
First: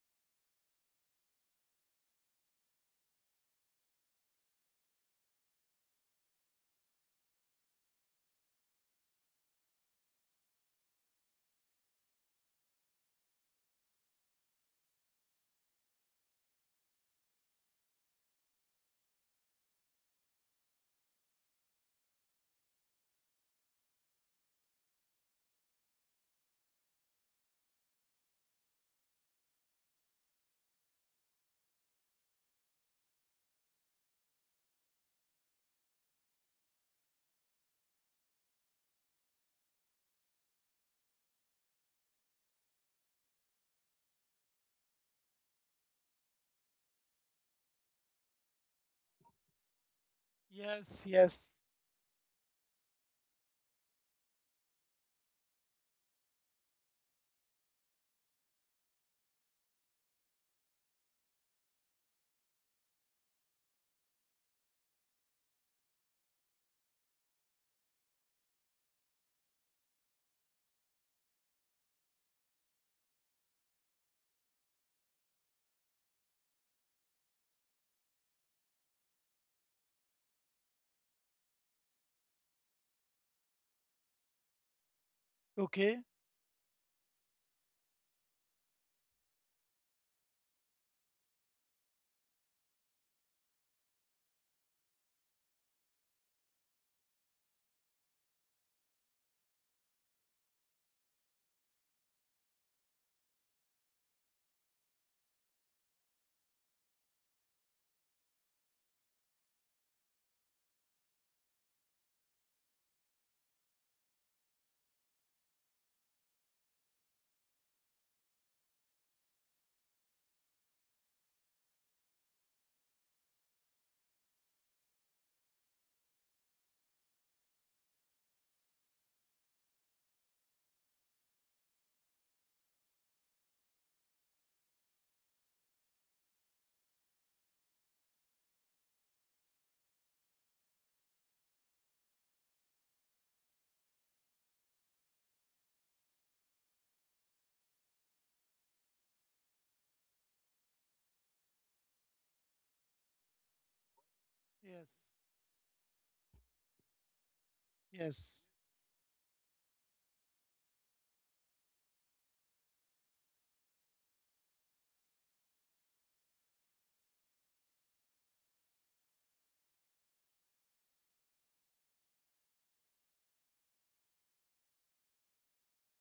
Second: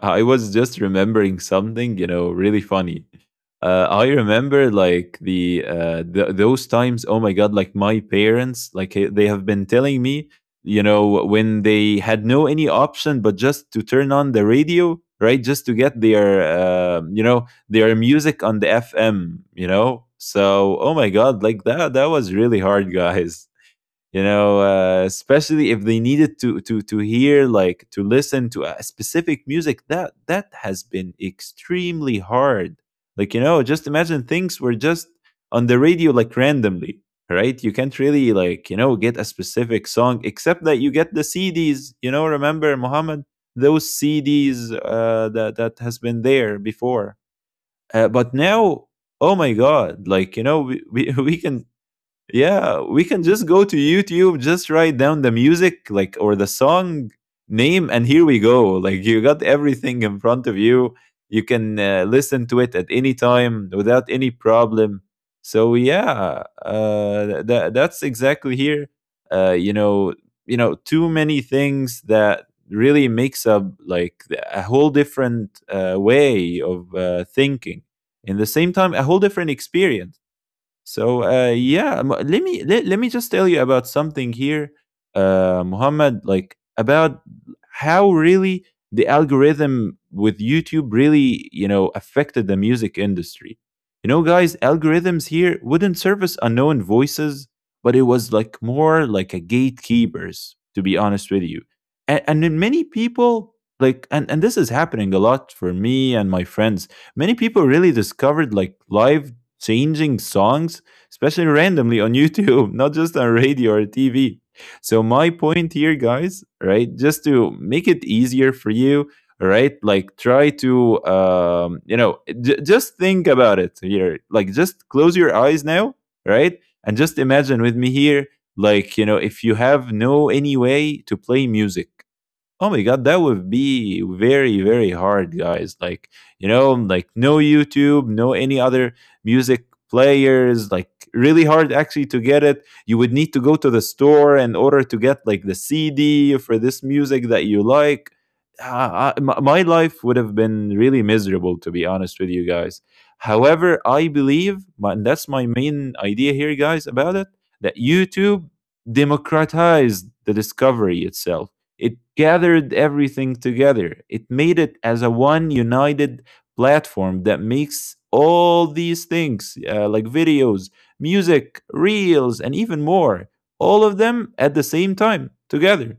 Speaker 1: [LAUGHS] I was just remembering something you know really funny. uh, I remember like the uh th- those times. Oh my god, like my parents, like eh, they have been telling me, you know, when they had no any option but just to turn on the radio, right, just to get their uh, you know, their music on the FM, you know. So oh my god, like that that was really hard [LAUGHS] guys. You know, uh, especially if they needed to to to hear, like to listen to a specific music, that that has been extremely hard. Like, you know, just imagine, things were just on the radio like randomly, right? You can't really, like, you know, get a specific song except that you get the CDs. You know, remember, Muhammad, those CDs uh, that that has been there before. Uh, but now, oh my god, like, you know, we, we,
Speaker 2: Yes,
Speaker 1: [LAUGHS] we
Speaker 2: yes.
Speaker 1: can, yeah, we can just go to YouTube, just write down the music like or the song name, and here we go. Like, you got everything in front of you. You can uh, listen to it at any time without any problem. So yeah, uh that that's exactly here. Uh you know, you know, too many things that really makes up like the- a whole different uh, way of uh, thinking. In the same time, a whole different experience. So uh, yeah, m- let me let, let me just tell you about something here, uh,
Speaker 2: Okay.
Speaker 1: Muhammad. Like, about how really the algorithm with YouTube really, you know, affected the music industry. You know, guys, algorithms here wouldn't service unknown voices, but it was like more like a gatekeepers, to be honest with you. And, and then many people like, and, and this is happening a lot for me and my friends. Many people really discovered like live changing songs, especially randomly on [LAUGHS] YouTube, not just on radio or T V. So, my point here, guys, right, just to make it easier for you, right, like try to, um, you know, j- just think about it here. Like, just close your eyes now, right, and just imagine with me here, like, you know, if you have no any way to play music. Oh my god, that would be very, very hard, guys. Like, you know, like no YouTube, no any other music players, like really hard actually to get it. You would need to go to the store in order to get like the C D for this music that you like. Ah, I- my my life would have been really miserable, to be honest with you guys. However, I believe, my- and
Speaker 2: Yes.
Speaker 1: that's my main idea here, guys, about it, that YouTube
Speaker 2: Yes.
Speaker 1: democratized the discovery itself. It gathered everything together. It made it as a one united platform that makes all these things uh, like videos, music, reels, and even more, all of them at the same time together.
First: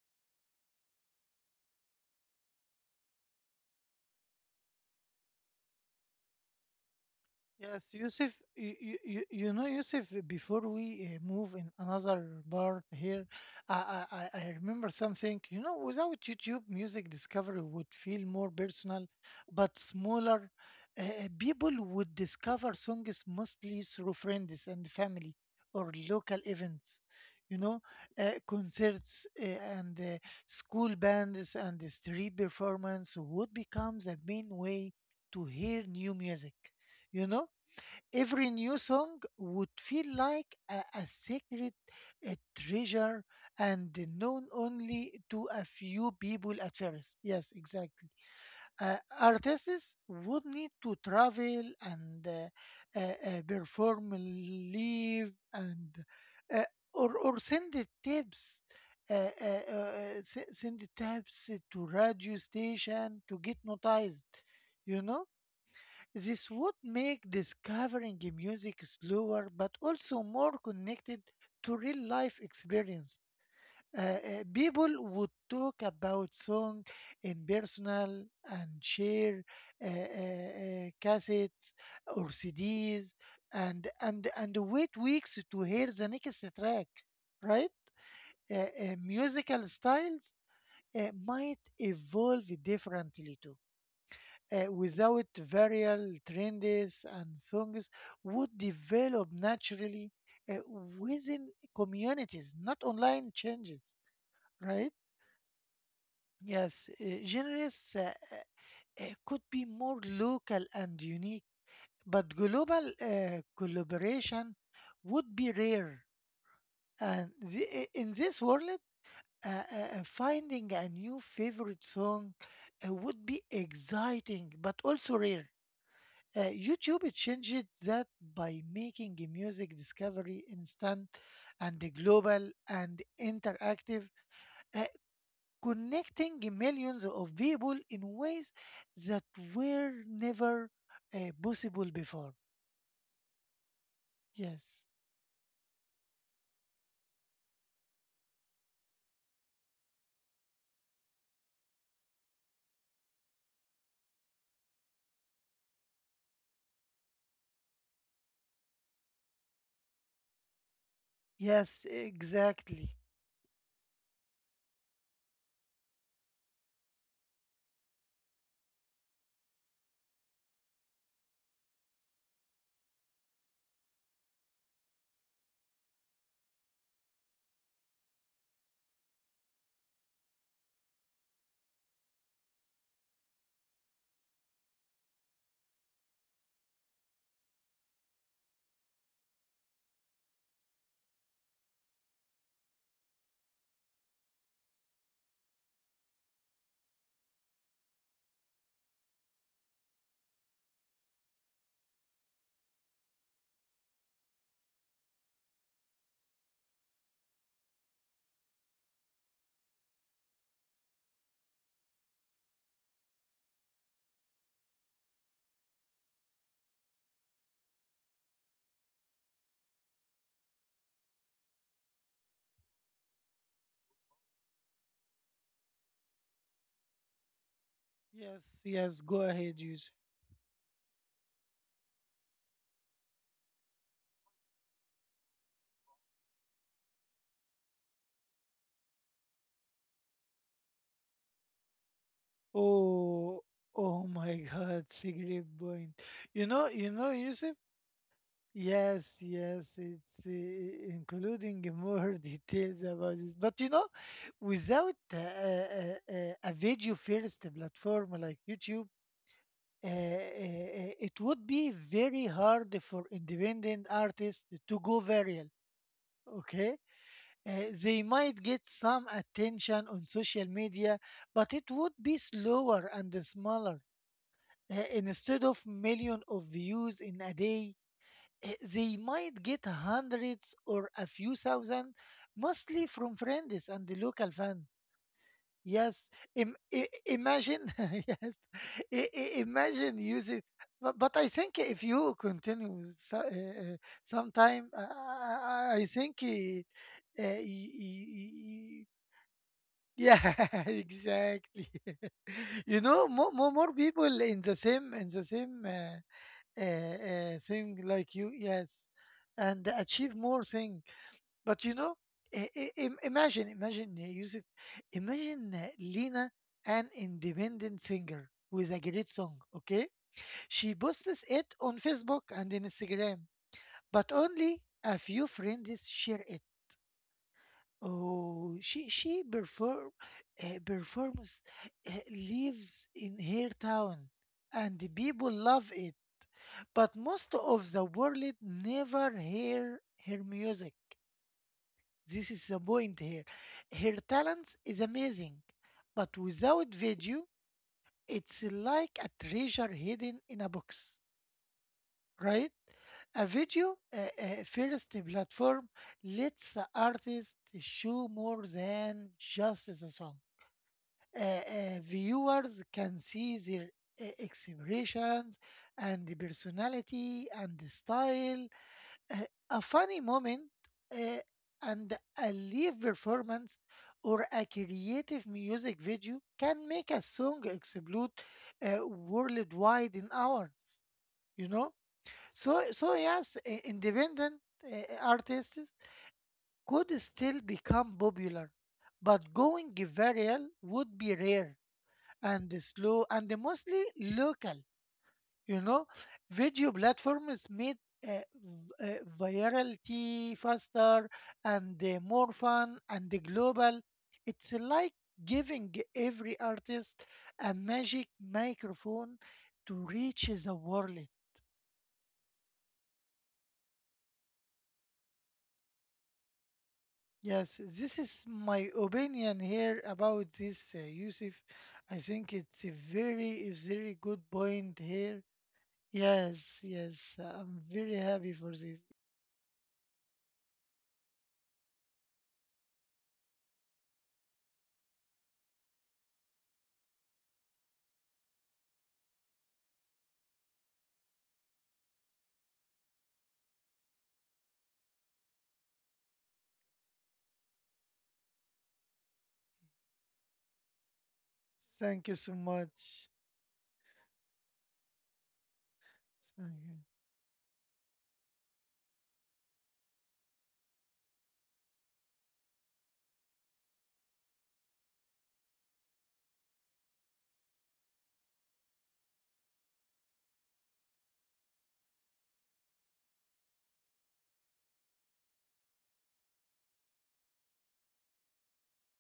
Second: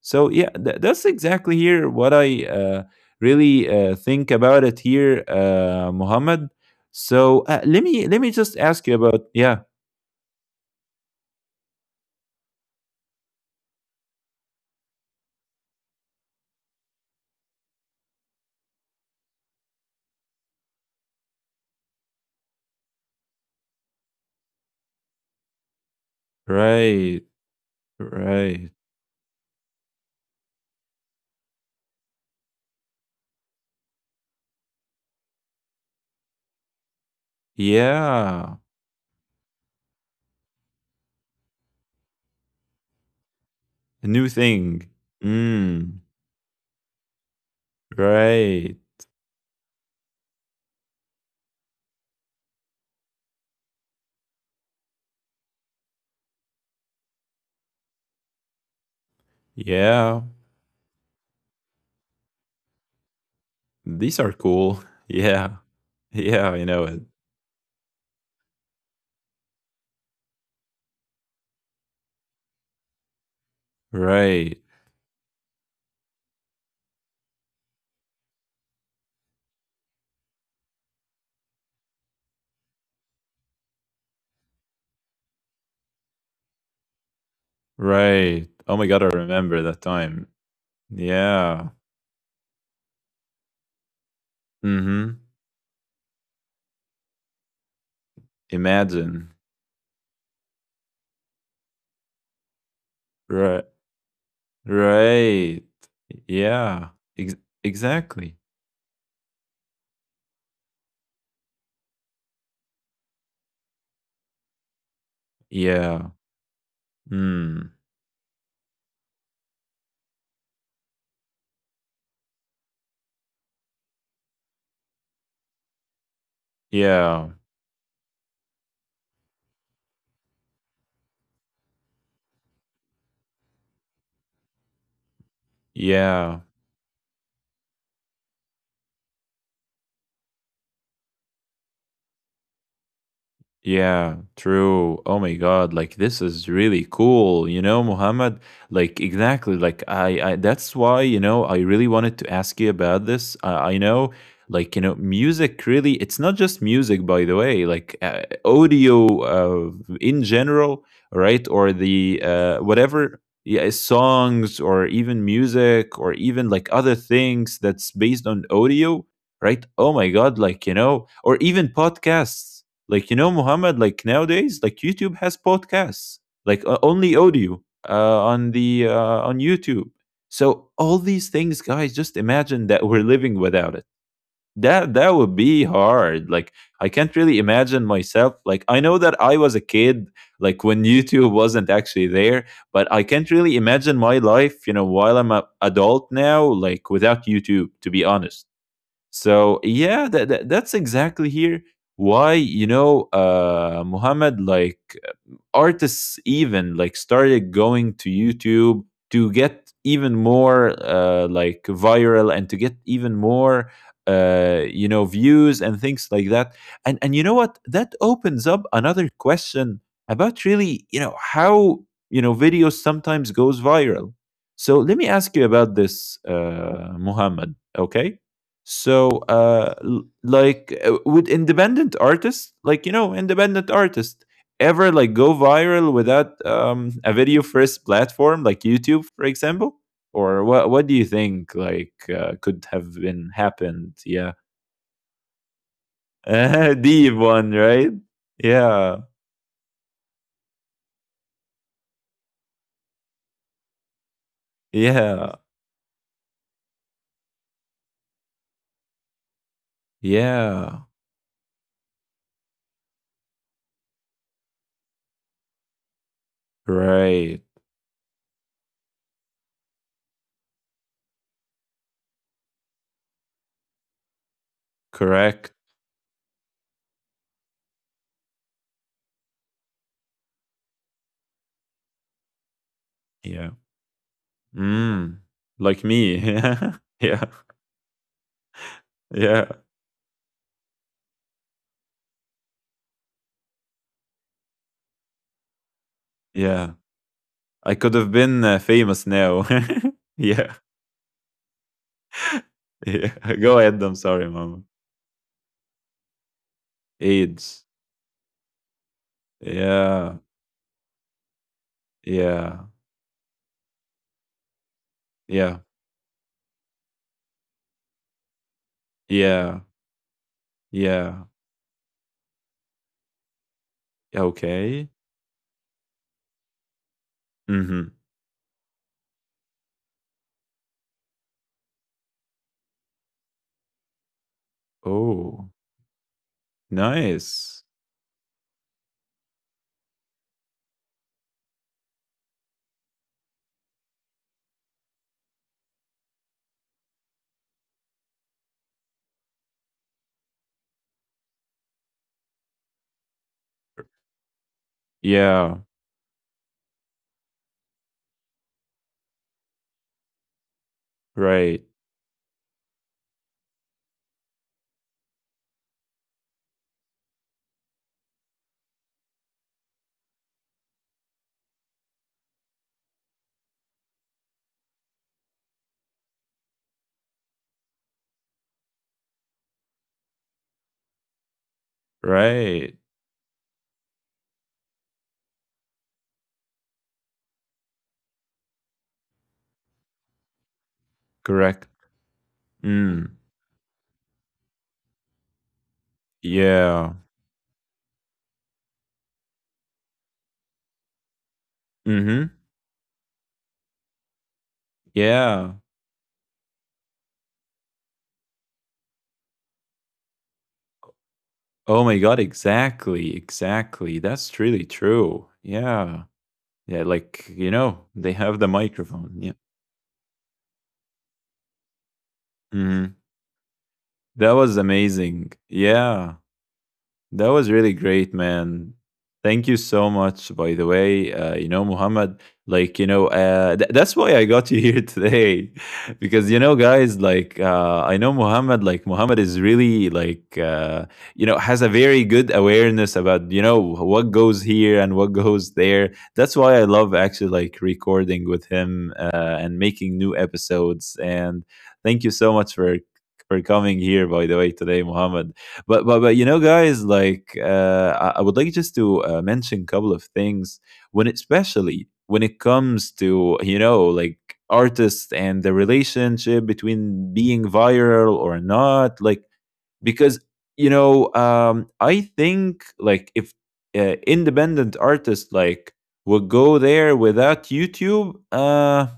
Speaker 1: So, yeah, tha- that's exactly here what I uh, really uh, think about it here, uh, Muhammad. So uh, let
Speaker 2: Yes,
Speaker 1: me let me
Speaker 2: Yusuf,
Speaker 1: just
Speaker 2: you,
Speaker 1: ask you
Speaker 2: you,
Speaker 1: about,
Speaker 2: you you
Speaker 1: yeah,
Speaker 2: know, Yusuf, before we uh, move in another part here, I, I, I I remember something. You know, without YouTube, music discovery would feel more personal, but smaller. Uh, uh, people would discover songs mostly through friends and family or local events,
Speaker 1: right,
Speaker 2: you know, uh,
Speaker 1: right,
Speaker 2: concerts uh, and uh, school bands and the street performance would become the main way to hear new music, you know? Every
Speaker 1: yeah,
Speaker 2: new song would feel like a, a secret, a treasure, and
Speaker 1: a new
Speaker 2: known
Speaker 1: thing.
Speaker 2: only to a
Speaker 1: Mm.
Speaker 2: few people at first. Yes, exactly.
Speaker 1: Right.
Speaker 2: Uh, artists would need to travel and uh, uh, uh, perform live and uh, or or send the tapes. Uh, uh, uh, uh,
Speaker 1: Yeah.
Speaker 2: s- send the tapes to radio station to get
Speaker 1: These are
Speaker 2: noticed,
Speaker 1: cool. [LAUGHS]
Speaker 2: you know
Speaker 1: Yeah.
Speaker 2: this
Speaker 1: Yeah, I
Speaker 2: would
Speaker 1: know it.
Speaker 2: make discovering music slower but also more connected to real life experience. Uh, uh,
Speaker 1: Right.
Speaker 2: people would talk about song in personal and share uh, uh, uh, cassettes or C Ds and, and, and wait weeks to hear the next track, right?
Speaker 1: Right.
Speaker 2: Uh,
Speaker 1: Oh my
Speaker 2: uh,
Speaker 1: god, I remember
Speaker 2: musical
Speaker 1: that time.
Speaker 2: styles uh, might
Speaker 1: Yeah.
Speaker 2: evolve differently too, uh,
Speaker 1: Mm-hmm.
Speaker 2: without viral trends, and songs would develop
Speaker 1: Imagine.
Speaker 2: naturally uh, within communities, not online
Speaker 1: Right.
Speaker 2: changes, right?
Speaker 1: Right.
Speaker 2: Yes,
Speaker 1: Yeah.
Speaker 2: uh,
Speaker 1: Ex-
Speaker 2: genres uh,
Speaker 1: exactly.
Speaker 2: uh, could be more local and unique, but global uh, collaboration would be rare.
Speaker 1: Yeah.
Speaker 2: And
Speaker 1: Mm.
Speaker 2: the, in this world, uh, uh, uh, finding a new favorite song uh, would be exciting, but also rare. Uh, YouTube
Speaker 1: Yeah.
Speaker 2: changed that by making music discovery instant and global and interactive, uh, connecting
Speaker 1: Yeah.
Speaker 2: millions of people in ways that were never uh, possible before.
Speaker 1: Yeah,
Speaker 2: Yes,
Speaker 1: true. Oh my God, like this is really cool, you know, Muhammad. Like exactly, like I, I that's why, you know, I really wanted to ask you about this. I, I know, like, you know, music really, it's not just music, by the way, like uh, audio uh, in general, right? Or
Speaker 2: yes,
Speaker 1: the uh,
Speaker 2: exactly.
Speaker 1: whatever, yeah, songs or even music or even like other things that's based on audio, right? Oh my God, like, you know, or even podcasts, like, you know, Muhammad, like nowadays, like YouTube has podcasts, like uh, only audio uh, on the uh, on YouTube. So all these things, guys, just imagine that we're living without it. That that would be hard. Like, I can't really imagine myself. Like, I know that I was a kid, like when [LAUGHS] YouTube wasn't actually there, but I can't really imagine my life, you know, while I'm a adult now, like without YouTube. To be honest. So yeah, that, that that's exactly here why, you know, uh Muhammad, like, artists even like started going to YouTube to get even more uh, like viral and to get even more uh, you know, views and things like that. And and you know what? That opens up another question about, really, you know how, you know, videos sometimes goes viral. So let me ask you about this, uh, Muhammad. Okay.
Speaker 2: Yes, yes,
Speaker 1: So,
Speaker 2: go ahead,
Speaker 1: uh,
Speaker 2: use.
Speaker 1: l- like, uh, would independent artists, like, you know, independent artists, ever like go viral without um, a video first platform like YouTube, for example? Or what? What do you think like uh, could have been
Speaker 2: Oh,
Speaker 1: happened?
Speaker 2: oh
Speaker 1: Yeah,
Speaker 2: my [LAUGHS] God, it's a great point. You know,
Speaker 1: [LAUGHS]
Speaker 2: you know,
Speaker 1: deep one,
Speaker 2: Yusuf.
Speaker 1: right? Yeah,
Speaker 2: Yes, yes, it's uh, including more [LAUGHS] details about this. But you know, without uh,
Speaker 1: yeah,
Speaker 2: uh, uh, a video first platform like YouTube, uh, uh,
Speaker 1: yeah.
Speaker 2: uh, it would be very hard for independent artists to go viral. Okay.
Speaker 1: Right,
Speaker 2: Uh, they might get some attention on social media, but it would be slower and smaller. Uh, instead
Speaker 1: correct.
Speaker 2: of million of views in a day, eh, they might get hundreds or a few thousand, mostly from
Speaker 1: Yeah.
Speaker 2: friends and the local fans.
Speaker 1: Mm. Like
Speaker 2: Yes,
Speaker 1: me.
Speaker 2: Im- i-
Speaker 1: [LAUGHS] yeah,
Speaker 2: imagine, [LAUGHS] yes, I- I-
Speaker 1: yeah,
Speaker 2: imagine using. But, but I think if you continue so, uh, uh, sometime, uh, I, I think, uh,
Speaker 1: yeah.
Speaker 2: uh, y-
Speaker 1: I could have
Speaker 2: y-
Speaker 1: been uh,
Speaker 2: y-
Speaker 1: famous now. [LAUGHS]
Speaker 2: yeah,
Speaker 1: yeah,
Speaker 2: [LAUGHS] exactly. [LAUGHS] You know,
Speaker 1: yeah.
Speaker 2: more,
Speaker 1: [LAUGHS]
Speaker 2: more
Speaker 1: Go
Speaker 2: more
Speaker 1: ahead. I'm
Speaker 2: people
Speaker 1: sorry,
Speaker 2: in the
Speaker 1: mama.
Speaker 2: same in the same. Uh, uh, uh,
Speaker 1: AIDS.
Speaker 2: thing like you, yes, and achieve
Speaker 1: Yeah,
Speaker 2: more thing. But you know, i-
Speaker 1: yeah.
Speaker 2: i- im- imagine imagine uh, Yusuf, imagine
Speaker 1: Yeah.
Speaker 2: uh, Lena, an independent singer with a great song,
Speaker 1: Yeah.
Speaker 2: okay? She posts
Speaker 1: Yeah.
Speaker 2: it on Facebook and in Instagram, but only
Speaker 1: Okay.
Speaker 2: a few friends share it.
Speaker 1: Mhm.
Speaker 2: Oh she she perform uh, performs, uh, lives in her town, and the people
Speaker 1: Oh,
Speaker 2: love it, but most
Speaker 1: nice.
Speaker 2: of the world never hear her music. This is the point here. Her talent is amazing, but without video, it's like a treasure hidden in a box, right? A video uh, uh, first
Speaker 1: Yeah.
Speaker 2: platform lets the artist show more than just the song. Uh, uh,
Speaker 1: Right.
Speaker 2: viewers can see their uh, expressions and the personality and the style, uh, a funny moment, uh, and a live performance or a creative music video can make a song explode, uh, worldwide in hours, you know? So
Speaker 1: Right.
Speaker 2: so, yes, i- independent uh, artists could still become popular, but going viral would be rare
Speaker 1: Correct.
Speaker 2: and slow
Speaker 1: Mm.
Speaker 2: and mostly local. You know, video
Speaker 1: Yeah.
Speaker 2: platforms made uh, v- uh, virality faster and uh, more
Speaker 1: Mhm.
Speaker 2: fun and global. It's like
Speaker 1: Yeah.
Speaker 2: giving every artist a magic microphone to reach the world.
Speaker 1: Oh my god, exactly. Exactly. That's really true. Yeah. Yeah, like, you
Speaker 2: Yes,
Speaker 1: know,
Speaker 2: this
Speaker 1: they
Speaker 2: is
Speaker 1: have the
Speaker 2: my
Speaker 1: microphone. Yeah.
Speaker 2: opinion here about this, uh, Yusuf. I think it's a
Speaker 1: Mhm.
Speaker 2: very, a very good
Speaker 1: That was
Speaker 2: point here.
Speaker 1: amazing. Yeah.
Speaker 2: Yes, yes,
Speaker 1: That was
Speaker 2: I'm
Speaker 1: really
Speaker 2: very
Speaker 1: great,
Speaker 2: happy for this.
Speaker 1: man. Thank you so much, by the way. Uh, you know, Muhammad, like, you know, uh, th- that's why I got you here today, [LAUGHS] because, you know, guys, like, uh, I know Muhammad, like, Muhammad is really, like, uh, you know, has a very good awareness about, you know, what goes here and what goes there. That's why I love actually, like, recording with him uh, and making new episodes. And thank
Speaker 2: Thank
Speaker 1: you
Speaker 2: you so
Speaker 1: so much for
Speaker 2: much.
Speaker 1: for coming here, by the way, today, Muhammad. But but but you know,
Speaker 2: Thank you.
Speaker 1: guys, like, uh, I, I would like just to uh, mention a couple of things when it, especially when it comes to, you know, like, artists and the relationship between being viral or not. Like, because, you know, um I think, like, if uh, independent artists like would go there without YouTube, uh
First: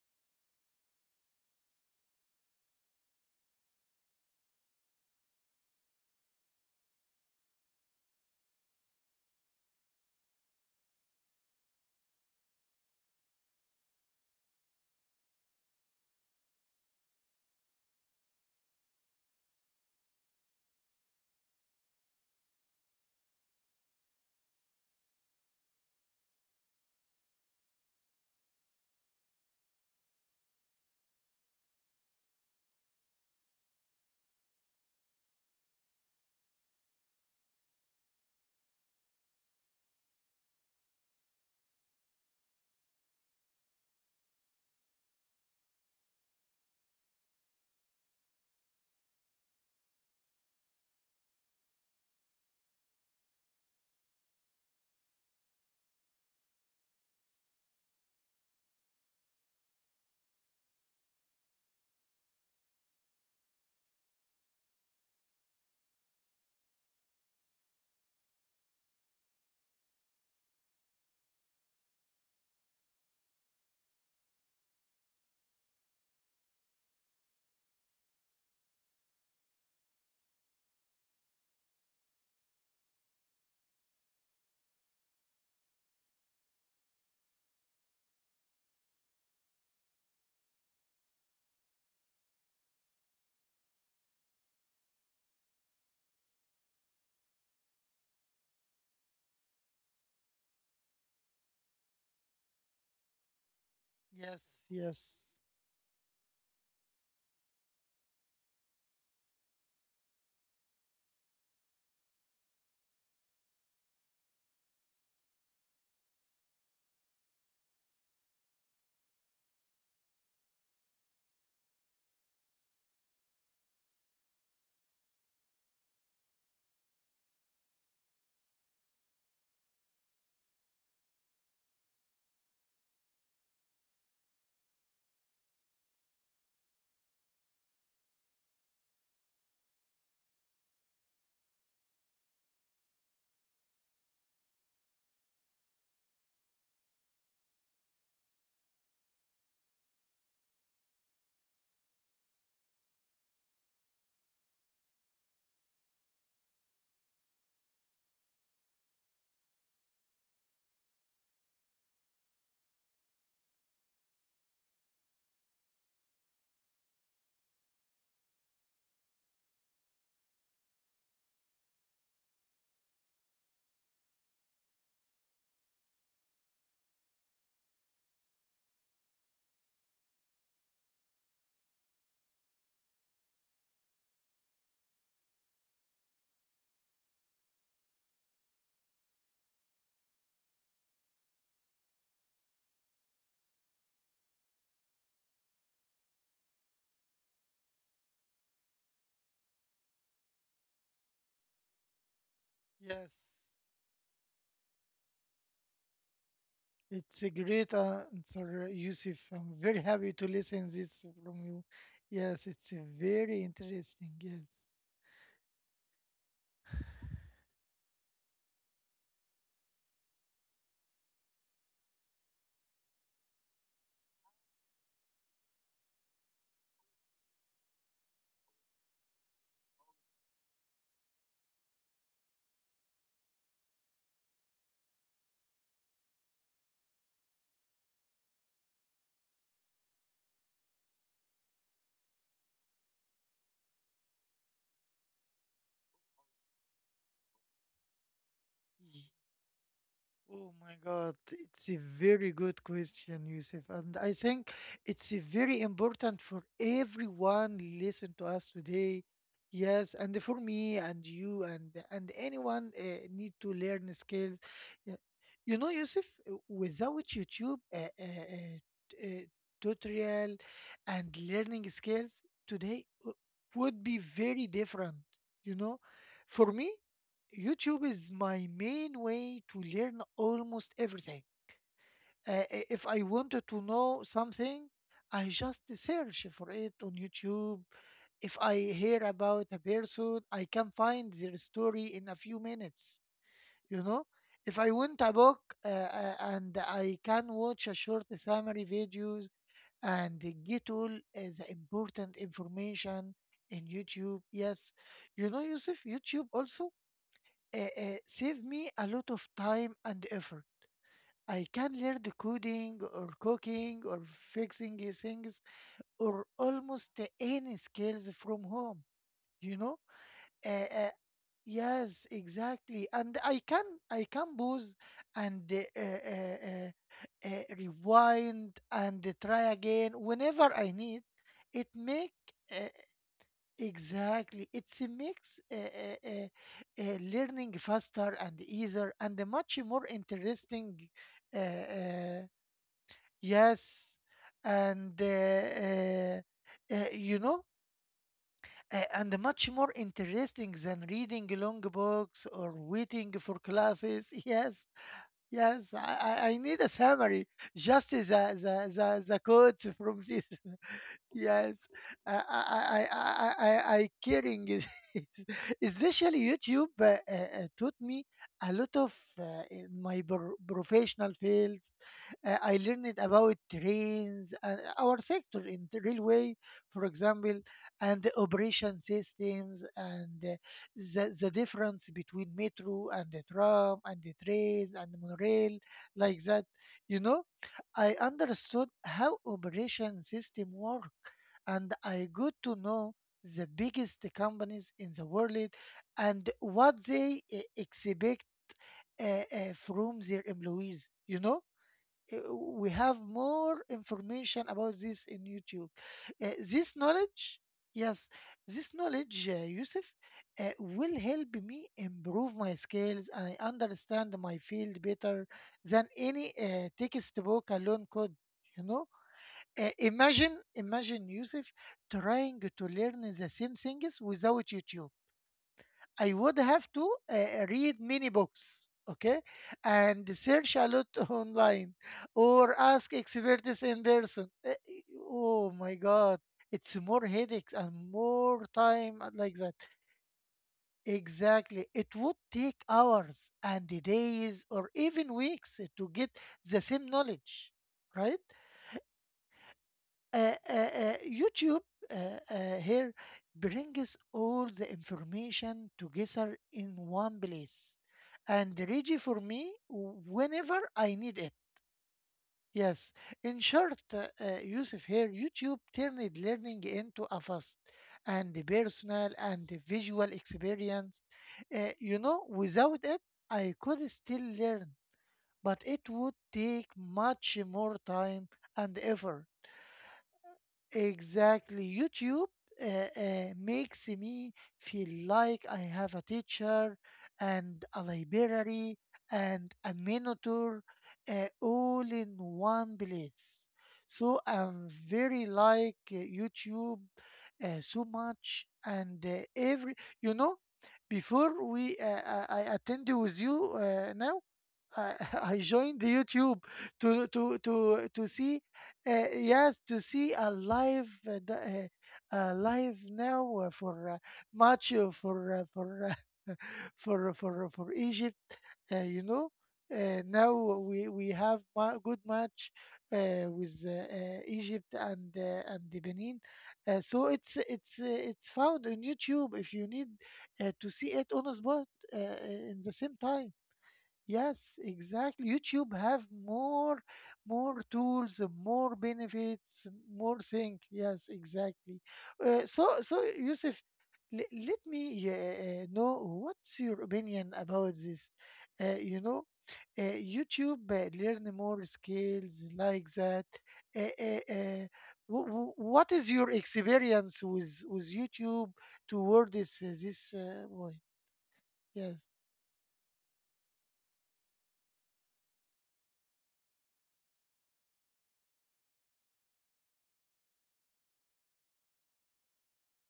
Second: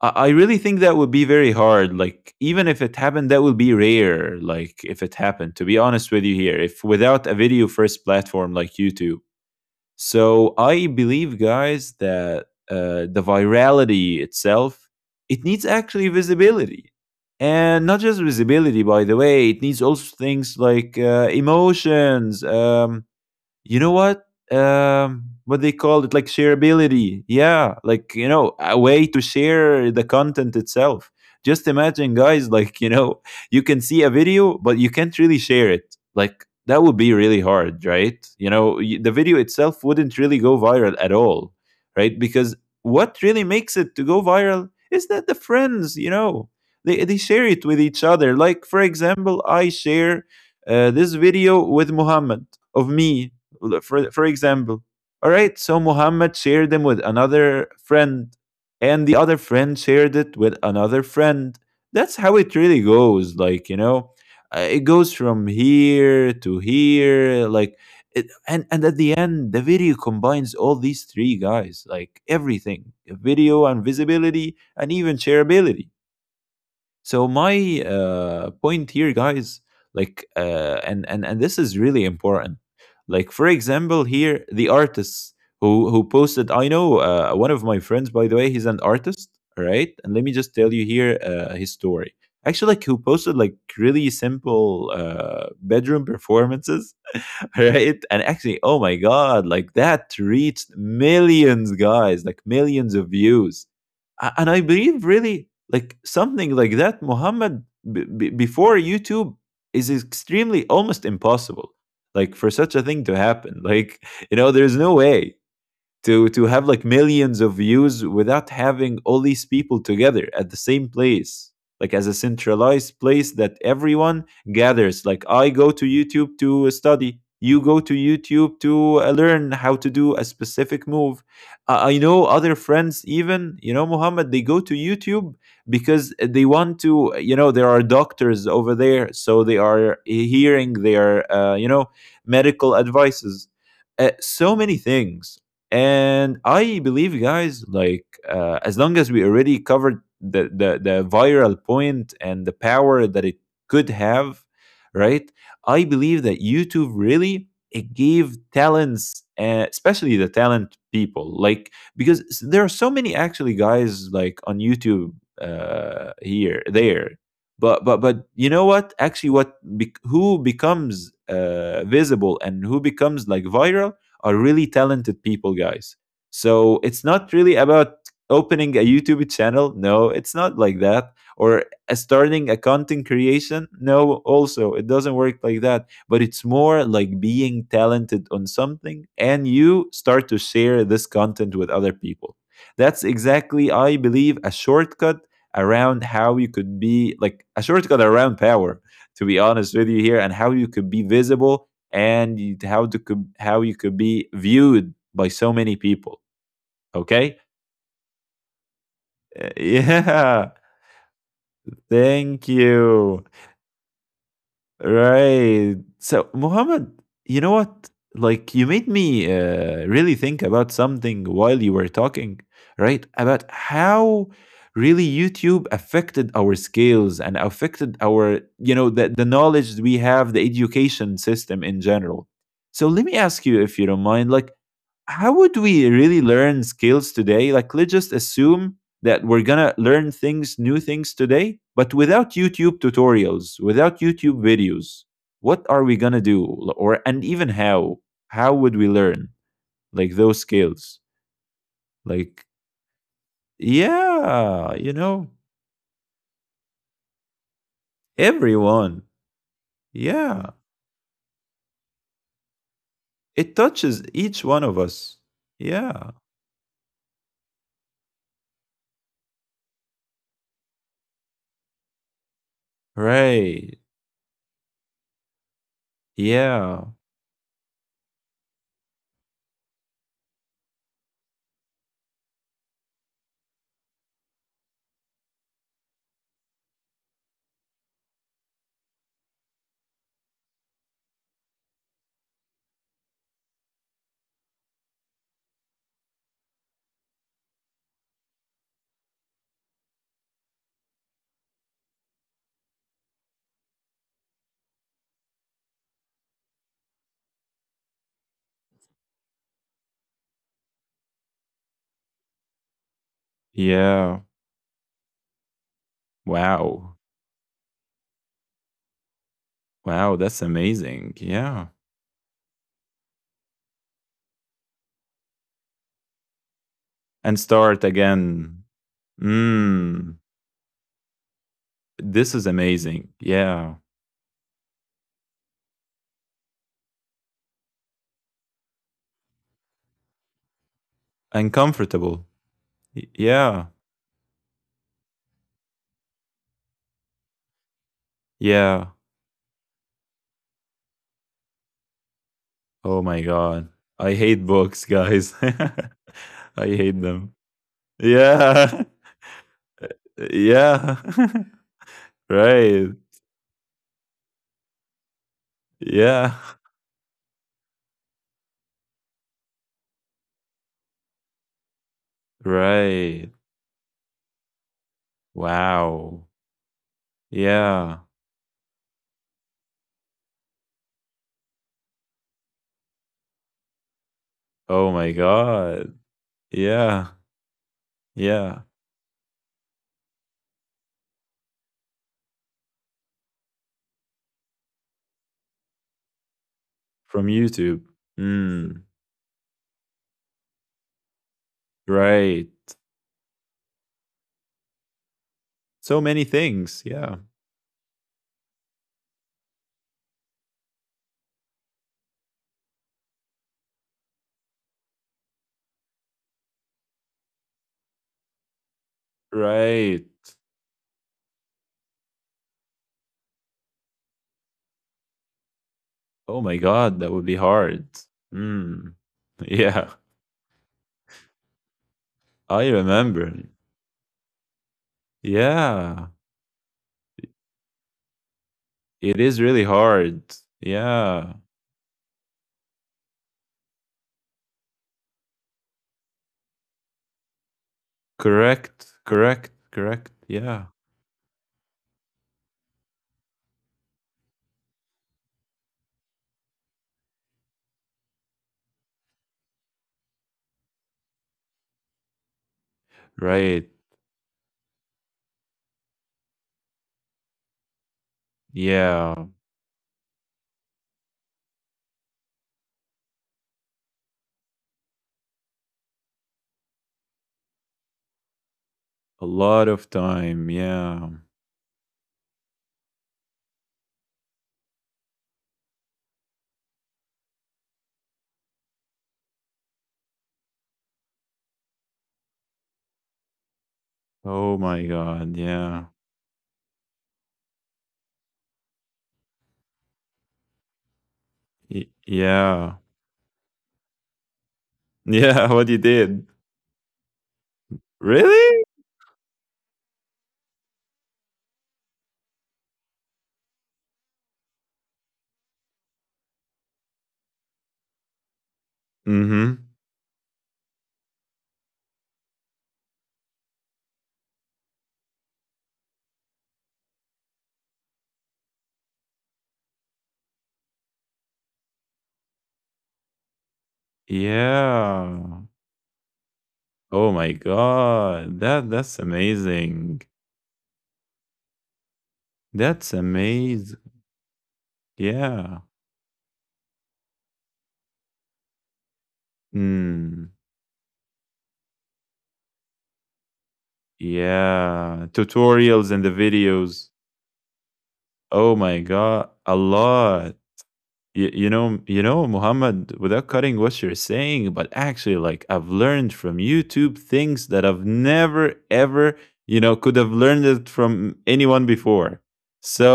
Speaker 1: I I really think that would be very hard. Like, even if it happened, that would be rare. Like, if it happened, to be honest with you here, if without a video first platform like YouTube. So, I believe, guys, that uh, the virality itself, it needs actually visibility. And not just visibility, by the way, it needs also things like uh, emotions, um, you know what um what they call it, like, shareability. Yeah, like, you know, a way to share the content itself. Just imagine, guys, like, you know, you can see a video but you can't really share it, like, that would be really hard, right? You know, y- the video itself wouldn't really go viral at all, right? Because what really makes it to go viral is that the friends, you know, they, they share it with each other. Like, for example, I share uh, this video with Muhammad of me, for, for example, all right? So Muhammad shared them with another friend, and the other friend shared it with another friend. That's how it really goes, like, you know, uh, it goes from here to here, like it, and and at the end the video combines all these three, guys, like, everything: video and visibility and even shareability. So my uh, point here, guys, like, uh, and and and this is really important. Like, for example, here the artists who who posted. I know uh, one of my friends, by the way, he's an artist, all right? And let me just tell you here uh, his story. Actually, like, who posted like really simple uh, bedroom performances, [LAUGHS] right? And actually, oh my God, like that reached millions, guys, like millions of views. A-
Speaker 2: Yes,
Speaker 1: And I believe
Speaker 2: yes,
Speaker 1: really, like something like that, Muhammad, b- b- before YouTube is extremely almost impossible, like for such a thing to happen. Like, you know, there's no way to to have like millions of views without having all these people together at the same place, like as a centralized place that everyone gathers. Like, I go to YouTube to study, you go to YouTube to uh, learn how to do a specific move. I I know other friends, even, you know, Muhammad, they go to YouTube because they want to, you know, there are doctors over there, so they are hearing their uh, you know, medical advices, uh, so many things. And I believe, guys, like, uh, as long as we already covered the, the the viral point and the power that it could have, right, I believe that YouTube really, it gave talents uh, especially the talent people, like, because s- there are so many actually, guys, like, on YouTube, uh here there, but but but you know what actually, what bec who becomes uh visible and who becomes like viral are really talented people, guys. So it's not really about opening a YouTube channel. No, it's not like that. Or uh, starting a content creation. No, also, it doesn't work like that. But it's more like being talented on something and you start to share this content with other people. That's exactly, I believe, a shortcut around how you could be, like, a shortcut around power, to be honest with you here, and how you could be visible and you- how to could
Speaker 2: yes.
Speaker 1: how you could be viewed by so many people.
Speaker 2: It's a
Speaker 1: Okay.
Speaker 2: great answer, Yusuf.
Speaker 1: Uh,
Speaker 2: I'm
Speaker 1: [LAUGHS]
Speaker 2: very happy to
Speaker 1: yeah,
Speaker 2: listen this from you.
Speaker 1: thank
Speaker 2: Yes, it's a
Speaker 1: you.
Speaker 2: very interesting. Yes.
Speaker 1: Right. So, Muhammad, you know what? Like, you made me uh, really think about something while you were talking, right? About how really YouTube affected our skills and affected our, you know, the, the knowledge we have, the education system in general. So, let me ask you, if you don't mind, like, how would we really learn skills today? Like, let's just assume that we're gonna learn things, new things today, but without YouTube tutorials, without YouTube videos, what are we gonna do? Or, and even how? How would we learn like those
Speaker 2: Oh my
Speaker 1: skills?
Speaker 2: God, it's a very
Speaker 1: Like,
Speaker 2: good question, Yusuf. And I think
Speaker 1: yeah, you
Speaker 2: it's a
Speaker 1: know,
Speaker 2: very important for everyone listen to us today.
Speaker 1: everyone.
Speaker 2: Yes, and for
Speaker 1: Yeah,
Speaker 2: me and you and and anyone uh, need to
Speaker 1: it
Speaker 2: learn
Speaker 1: touches
Speaker 2: skills.
Speaker 1: each one of
Speaker 2: Yeah.
Speaker 1: us.
Speaker 2: You know, Yusuf,
Speaker 1: Yeah,
Speaker 2: uh, without YouTube uh, uh, uh, t- uh, tutorial and learning skills today uh,
Speaker 1: right.
Speaker 2: would be very different, you know. For me,
Speaker 1: Yeah,
Speaker 2: YouTube is my main way to learn almost everything. Uh, I- if I wanted to know something, I just search for it on YouTube. If I hear about a person, I can find their story in a few minutes. You know, if I want a book, uh, uh, and I can watch a short summary videos and get all uh, the important information in YouTube. Yes, you know, Yusuf, YouTube also uh, uh, save me a lot of time and effort. I can learn the coding or cooking or
Speaker 1: yeah.
Speaker 2: fixing your things or almost
Speaker 1: Wow.
Speaker 2: any skills from home, you know?
Speaker 1: Wow, that's
Speaker 2: Uh, uh,
Speaker 1: amazing. Yeah.
Speaker 2: yes, exactly. And I can I can pause and uh, uh, uh,
Speaker 1: And
Speaker 2: uh,
Speaker 1: start
Speaker 2: rewind
Speaker 1: again.
Speaker 2: and try again
Speaker 1: Mm,
Speaker 2: whenever I need. It make
Speaker 1: this is
Speaker 2: uh,
Speaker 1: amazing. Yeah.
Speaker 2: exactly. It's a mix uh, uh, uh, uh, learning faster and easier and a much more interesting. Uh, uh,
Speaker 1: Uncomfortable. Y- Yeah.
Speaker 2: yes. And uh, uh, uh, you know, uh,
Speaker 1: Yeah.
Speaker 2: and much more interesting than reading long books or
Speaker 1: Oh
Speaker 2: waiting
Speaker 1: my
Speaker 2: for
Speaker 1: God.
Speaker 2: classes.
Speaker 1: I
Speaker 2: [LAUGHS]
Speaker 1: hate
Speaker 2: Yes,
Speaker 1: books, guys. [LAUGHS]
Speaker 2: yes,
Speaker 1: I
Speaker 2: I, I I need a
Speaker 1: hate
Speaker 2: summary,
Speaker 1: them.
Speaker 2: just the, the,
Speaker 1: Yeah.
Speaker 2: the,
Speaker 1: [LAUGHS]
Speaker 2: the quotes from this.
Speaker 1: Yeah.
Speaker 2: [LAUGHS] Yes, I
Speaker 1: [LAUGHS]
Speaker 2: I I
Speaker 1: Right.
Speaker 2: I I I caring is [LAUGHS] especially
Speaker 1: Yeah.
Speaker 2: YouTube uh, uh, uh, taught me a lot of uh, in my pro- professional fields. Uh, I learned
Speaker 1: Right.
Speaker 2: about trains and our sector in the
Speaker 1: Wow.
Speaker 2: railway, for example,
Speaker 1: Yeah.
Speaker 2: and the operation systems and, uh, the, the difference between metro and the tram and the trains
Speaker 1: Oh
Speaker 2: and the
Speaker 1: my
Speaker 2: monorail,
Speaker 1: God.
Speaker 2: like that. You
Speaker 1: Yeah.
Speaker 2: know, I
Speaker 1: Yeah.
Speaker 2: understood how operation system work and I got to know the biggest companies in the world and what they
Speaker 1: From
Speaker 2: uh,
Speaker 1: YouTube.
Speaker 2: expect,
Speaker 1: Mm.
Speaker 2: uh, uh, from their employees, you know? Uh,
Speaker 1: Right.
Speaker 2: We have more information about this in YouTube.
Speaker 1: So many
Speaker 2: Uh, this
Speaker 1: things. Yeah.
Speaker 2: knowledge, yes, this knowledge, uh, Yusuf, uh, will help me improve my skills. I understand my field better than any uh, textbook alone could. You know, Uh,
Speaker 1: Right.
Speaker 2: imagine, imagine Yusuf trying to learn the same things without YouTube. I would
Speaker 1: Oh my
Speaker 2: have to
Speaker 1: god, that would be
Speaker 2: uh, read
Speaker 1: hard.
Speaker 2: many books,
Speaker 1: Hmm.
Speaker 2: okay,
Speaker 1: [LAUGHS] Yeah,
Speaker 2: and search a lot [LAUGHS] online or
Speaker 1: I
Speaker 2: ask
Speaker 1: remember.
Speaker 2: experts in person. Uh, e- Oh my
Speaker 1: Yeah,
Speaker 2: God, it's more headaches and more time and
Speaker 1: it
Speaker 2: like
Speaker 1: is
Speaker 2: that.
Speaker 1: really hard. Yeah.
Speaker 2: Exactly. It would take hours and days or even weeks to get the same knowledge, right?
Speaker 1: Correct, correct, correct.
Speaker 2: uh, uh,
Speaker 1: Yeah.
Speaker 2: uh, YouTube uh, uh, here brings all the information together in one place and ready for me whenever I need it. Yes, in
Speaker 1: Right.
Speaker 2: short, uh, uh, Yusuf here, YouTube turned learning into a fast and personal
Speaker 1: Yeah.
Speaker 2: and visual experience. Uh, you know, without it, I could still learn, but it would take much more time and
Speaker 1: A
Speaker 2: effort.
Speaker 1: lot of time. Yeah.
Speaker 2: Exactly. YouTube uh, uh, makes me feel like I have a teacher and a library and a mentor, uh, all in one place. So
Speaker 1: Oh
Speaker 2: I'm
Speaker 1: my
Speaker 2: very
Speaker 1: god.
Speaker 2: like
Speaker 1: Yeah.
Speaker 2: uh, YouTube uh, so much, and uh, every, you know, before we
Speaker 1: Y-
Speaker 2: uh, I I
Speaker 1: yeah.
Speaker 2: attend with you uh, now, I [LAUGHS] I
Speaker 1: Yeah, [LAUGHS] what you
Speaker 2: joined
Speaker 1: did.
Speaker 2: YouTube to to to to see,
Speaker 1: Really?
Speaker 2: uh, yes, to see a live uh, d- uh, uh, live now uh, for uh, match uh, for uh, for uh, [LAUGHS] for for for Egypt. Uh, you know,
Speaker 1: Mm-hmm.
Speaker 2: uh, now we we have ma- good match uh, with uh, uh, Egypt and uh, and the Benin. Uh, so it's it's uh, it's found on YouTube if you need uh, to see it on a spot uh, in the same time. Yes, exactly.
Speaker 1: Yeah.
Speaker 2: YouTube have more,
Speaker 1: Oh my
Speaker 2: more tools,
Speaker 1: god. That
Speaker 2: more
Speaker 1: that's
Speaker 2: benefits,
Speaker 1: amazing.
Speaker 2: more thing. Yes, exactly. Uh, so
Speaker 1: That's
Speaker 2: so, Yusuf,
Speaker 1: amazing.
Speaker 2: le- let me
Speaker 1: Yeah.
Speaker 2: uh, know what's your opinion about this. Uh, you know, uh,
Speaker 1: Mm,
Speaker 2: YouTube uh, learn more skills like that. Uh, uh, uh,
Speaker 1: yeah.
Speaker 2: wh- wh-
Speaker 1: Tutorials
Speaker 2: what
Speaker 1: and the
Speaker 2: is your
Speaker 1: videos.
Speaker 2: experience with with
Speaker 1: Oh
Speaker 2: YouTube
Speaker 1: my God.
Speaker 2: toward
Speaker 1: A
Speaker 2: this uh, this
Speaker 1: lot.
Speaker 2: uh, way?
Speaker 1: You, you know you
Speaker 2: Yes,
Speaker 1: know Muhammad, without cutting what you're saying, but actually like I've learned from YouTube things that I've never ever, you know, could have learned it from anyone before. So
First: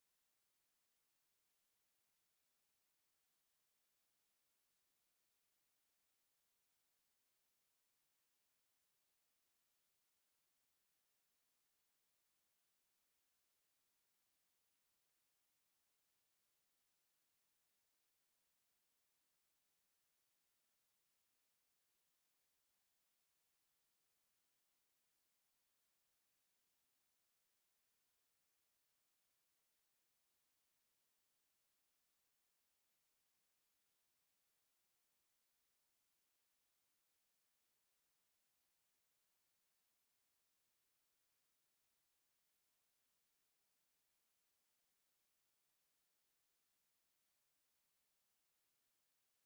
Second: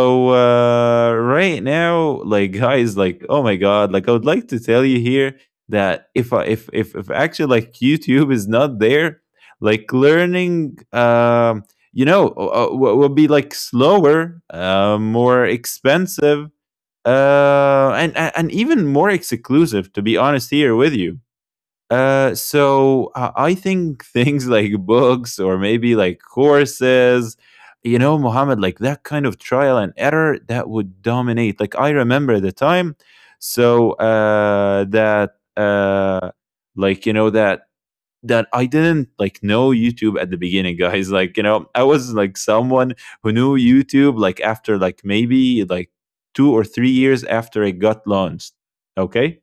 Speaker 1: uh right now, like, guys, like, oh my god, like, I would like to tell you here that if I if if, if actually like YouTube is not there, like learning um you know, uh, uh, will will be like slower, uh, more expensive, uh, and and even more exclusive. To be honest, here with you. Uh, so I I think [LAUGHS] things like books or maybe like courses, you know, Mohammed, like that kind of trial and error that would dominate. Like I remember the time, so uh, that uh, like you know that that I didn't like know YouTube at the beginning, [LAUGHS] guys. Like, you know, I was like someone who knew YouTube like after like maybe like two or three years after it got launched. Okay,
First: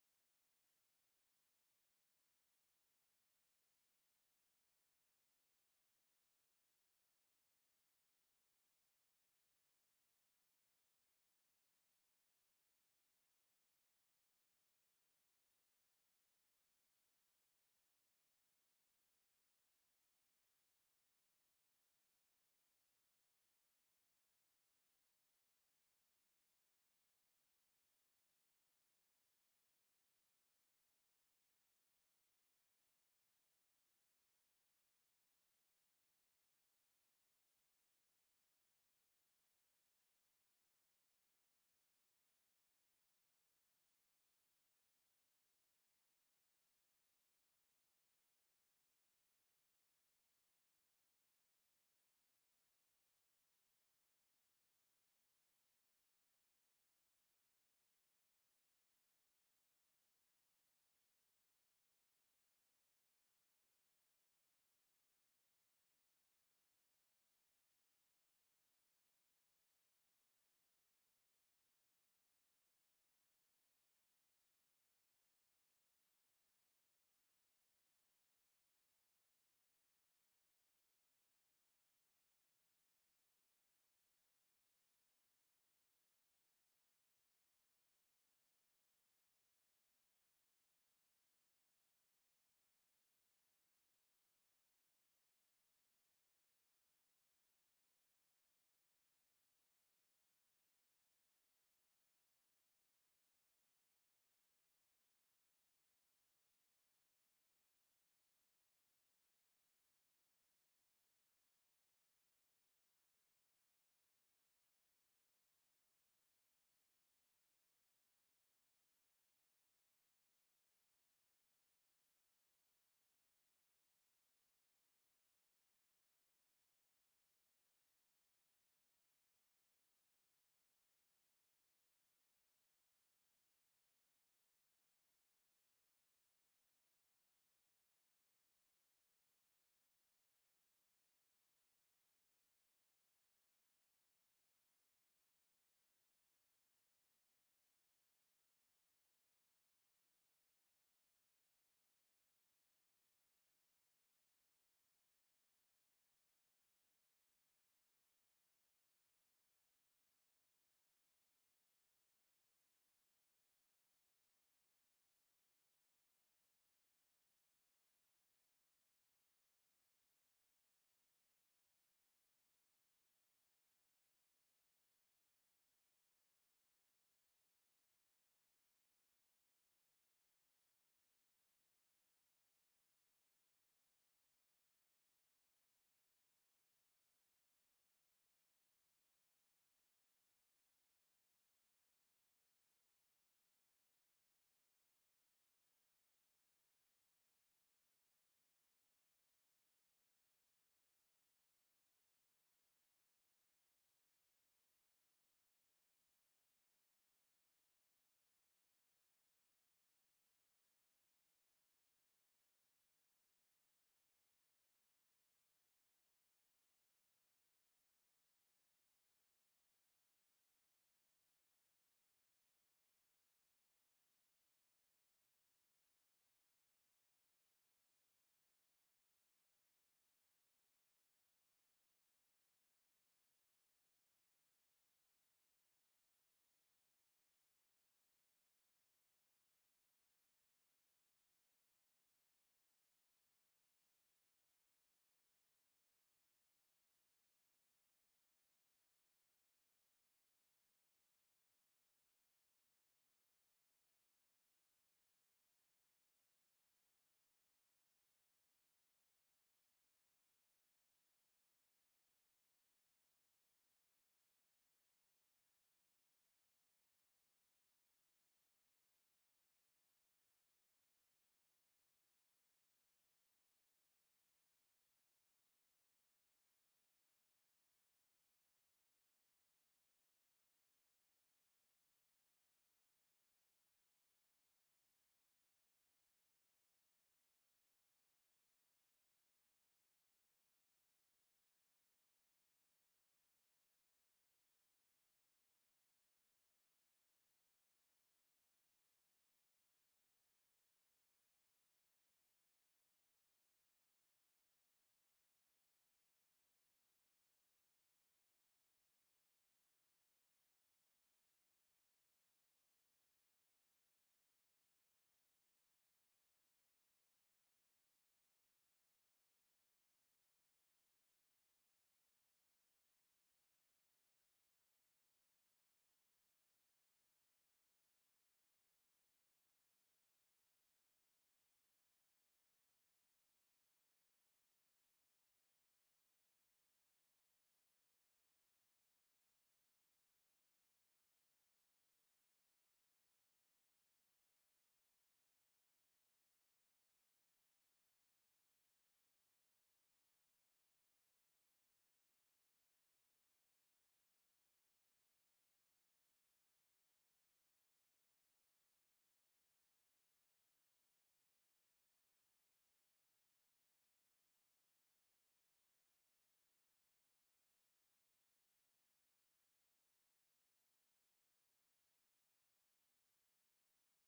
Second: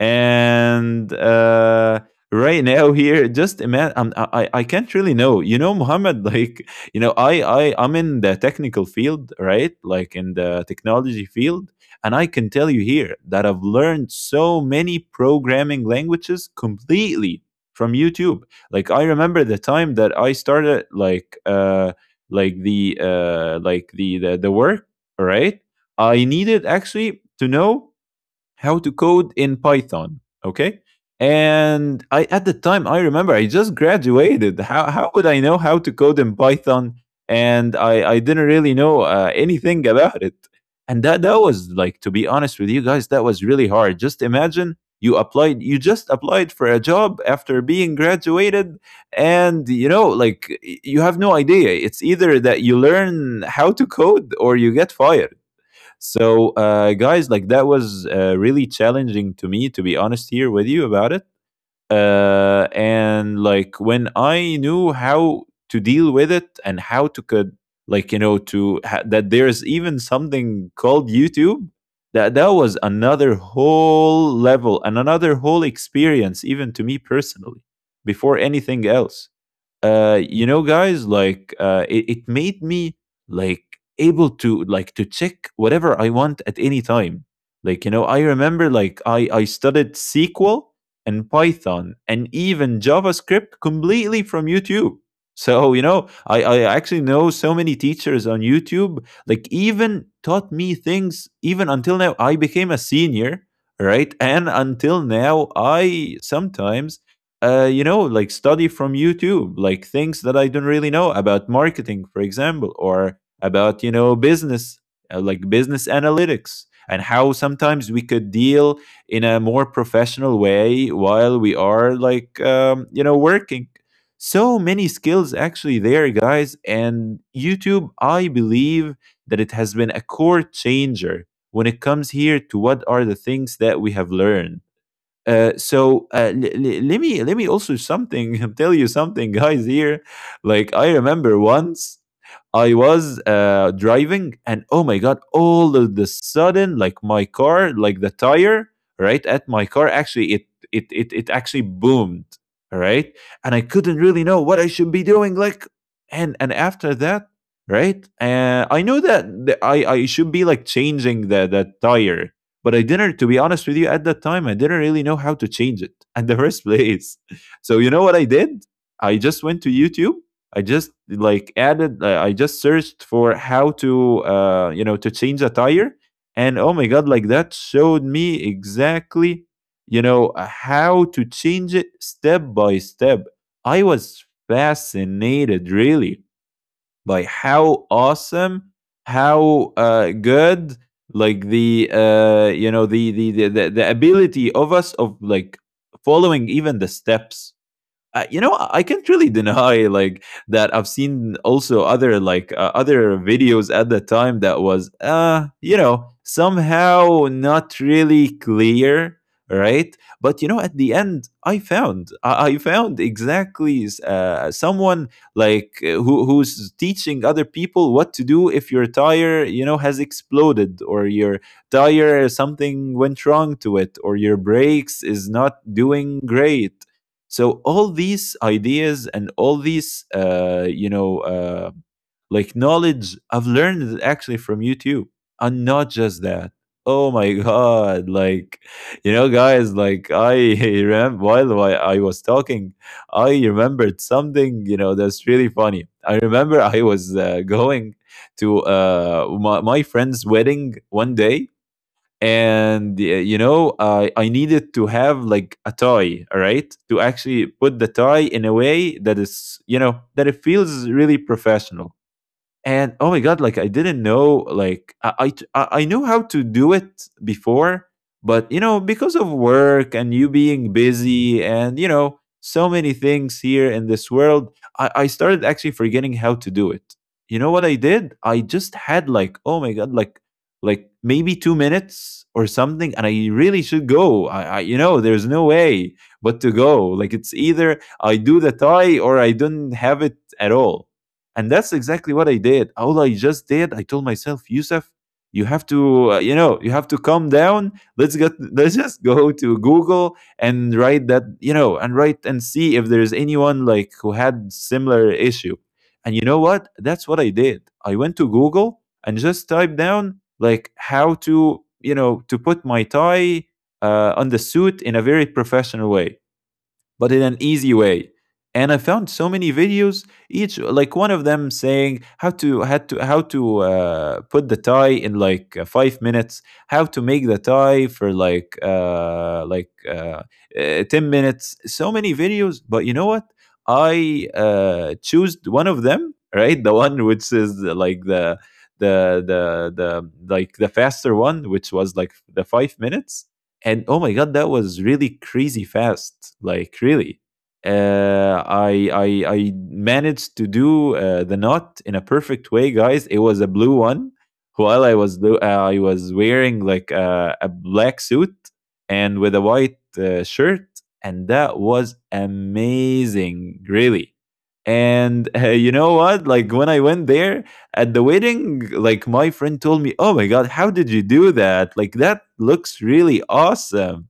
Speaker 1: and uh, right now here, just imagine I'm, I I- I can't really know, you know, Muhammad, [LAUGHS] like, you know, I I I'm in the technical field, right, like in the technology field. And I can tell you here that I've learned so many programming languages completely from YouTube. Like I remember the time that I started like uh like the uh like the the, the work, right. I needed actually to know how to code in Python. Okay. And I, at the time, I remember I just graduated. How how would I know how to code in Python? And I, I didn't really know uh, anything about it. And that that was, like, to be honest with you, guys, that was really hard. Just imagine you applied, you just applied for a job after being graduated, and you know like you have no idea, it's either that you learn how to code or you get fired. So, uh, guys, like that was uh, really challenging to me, to be honest here with you about it. Uh, and like when I knew how to deal with it and how to could, like, you know, to ha- that there's even something called YouTube. That that was another whole level and another whole experience, even to me personally, before anything else. Uh you know, guys, like uh it, it made me, like, able to like to check whatever I want at any time. Like, you know, I remember, like, i i studied SQL and Python and even JavaScript completely from YouTube. So, you know, i i actually know so many teachers on YouTube like even taught me things. Even until now I became a senior, right, and until now I sometimes uh, you know, like study from YouTube, like things that I don't really know about marketing, for example, or about, you know, business, uh, like business analytics, and how sometimes we could deal in a more professional way while we are like, um, you know, working. So many skills actually there, guys. And YouTube, I believe that it has been a core changer when it comes here to what are the things that we have learned. Uh, so uh, l- l- let me let me also something [LAUGHS] tell you something, guys. Here, like I remember once I was uh, driving, and oh my god, all of the sudden, like my car, like the tire, right, at my car, actually it it it it actually boomed, all right, and I couldn't really know what I should be doing, like, and and after that, right, uh, I know that the, I I should be like changing the the tire, but I didn't, to be honest with you, at that time, I didn't really know how to change it [LAUGHS] in the first place. [LAUGHS] So, you know what I did? I just went to YouTube. I just like added, uh, I just searched for how to, uh, you know, to change a tire. And oh my God, like that showed me exactly, you know, uh, how to change it step by step. I was fascinated, really, by how awesome, how uh, good, like the uh, you know the the, the the the ability of us of like following even the steps. Uh, you know, I can't really deny like that. I've seen also other like uh, other videos at the time that was, uh, you know, somehow not really clear, right? But you know, at the end, I found I, I found exactly uh, someone like uh, who who's teaching other people what to do if your tire, you know, has exploded, or your tire, something went wrong to it, or your brakes is not doing great. So all these ideas and all these uh, you know uh, like knowledge I've learned actually from YouTube. And not just that. Oh my [LAUGHS] god, like, you know, guys, like I [LAUGHS] remember while i I was talking, I remembered something, you know, that's really funny. I remember I was uh, going to uh, my, my friend's wedding one day, and uh, you know, i i needed to have like a tie, all right, to actually put the tie in a way that is, you know, that it feels really professional. And oh my god, like I didn't know, like i i, t- I- I knew how to do it before, but you know, because of work and you being busy and you know so many things here in this world, i, I started actually forgetting how to do it. You know what I did? I just had like, oh my god, like like maybe two minutes or something, and I really should go, i, I you know, there's no way but to go, like it's either I do the tie or I don't have it at all. And that's exactly what I did. All I just did, I told myself, Yusuf, you have to, uh, you know, you have to calm down. Let's get, [LAUGHS] let's just go to Google and write that, you know, and write and see if there's anyone like who had similar issue. And you know what? That's what I did. I went to Google and just typed down like how to, you know, to put my tie uh, on the suit in a very professional way but in an easy way. And I found so many videos, each like one of them saying how to how to how to uh, put the tie in like uh, five minutes, how to make the tie for like uh, like uh, uh, ten minutes. So many videos, but you know what? I uh, chose one of them, right? The one which is like the the the the like the faster one, which was like the five minutes. And oh my god, that was really crazy fast, like really. uh, I, I I managed to do uh, the knot in a perfect way, guys. It was a blue one, while I was lo- uh, I was wearing like a, a black suit and with a white uh, shirt, and that was amazing, really. And [LAUGHS] uh, you know what? Like when I went there, at the wedding, like my friend told me, "Oh my god, how did you do that? Like that looks really awesome."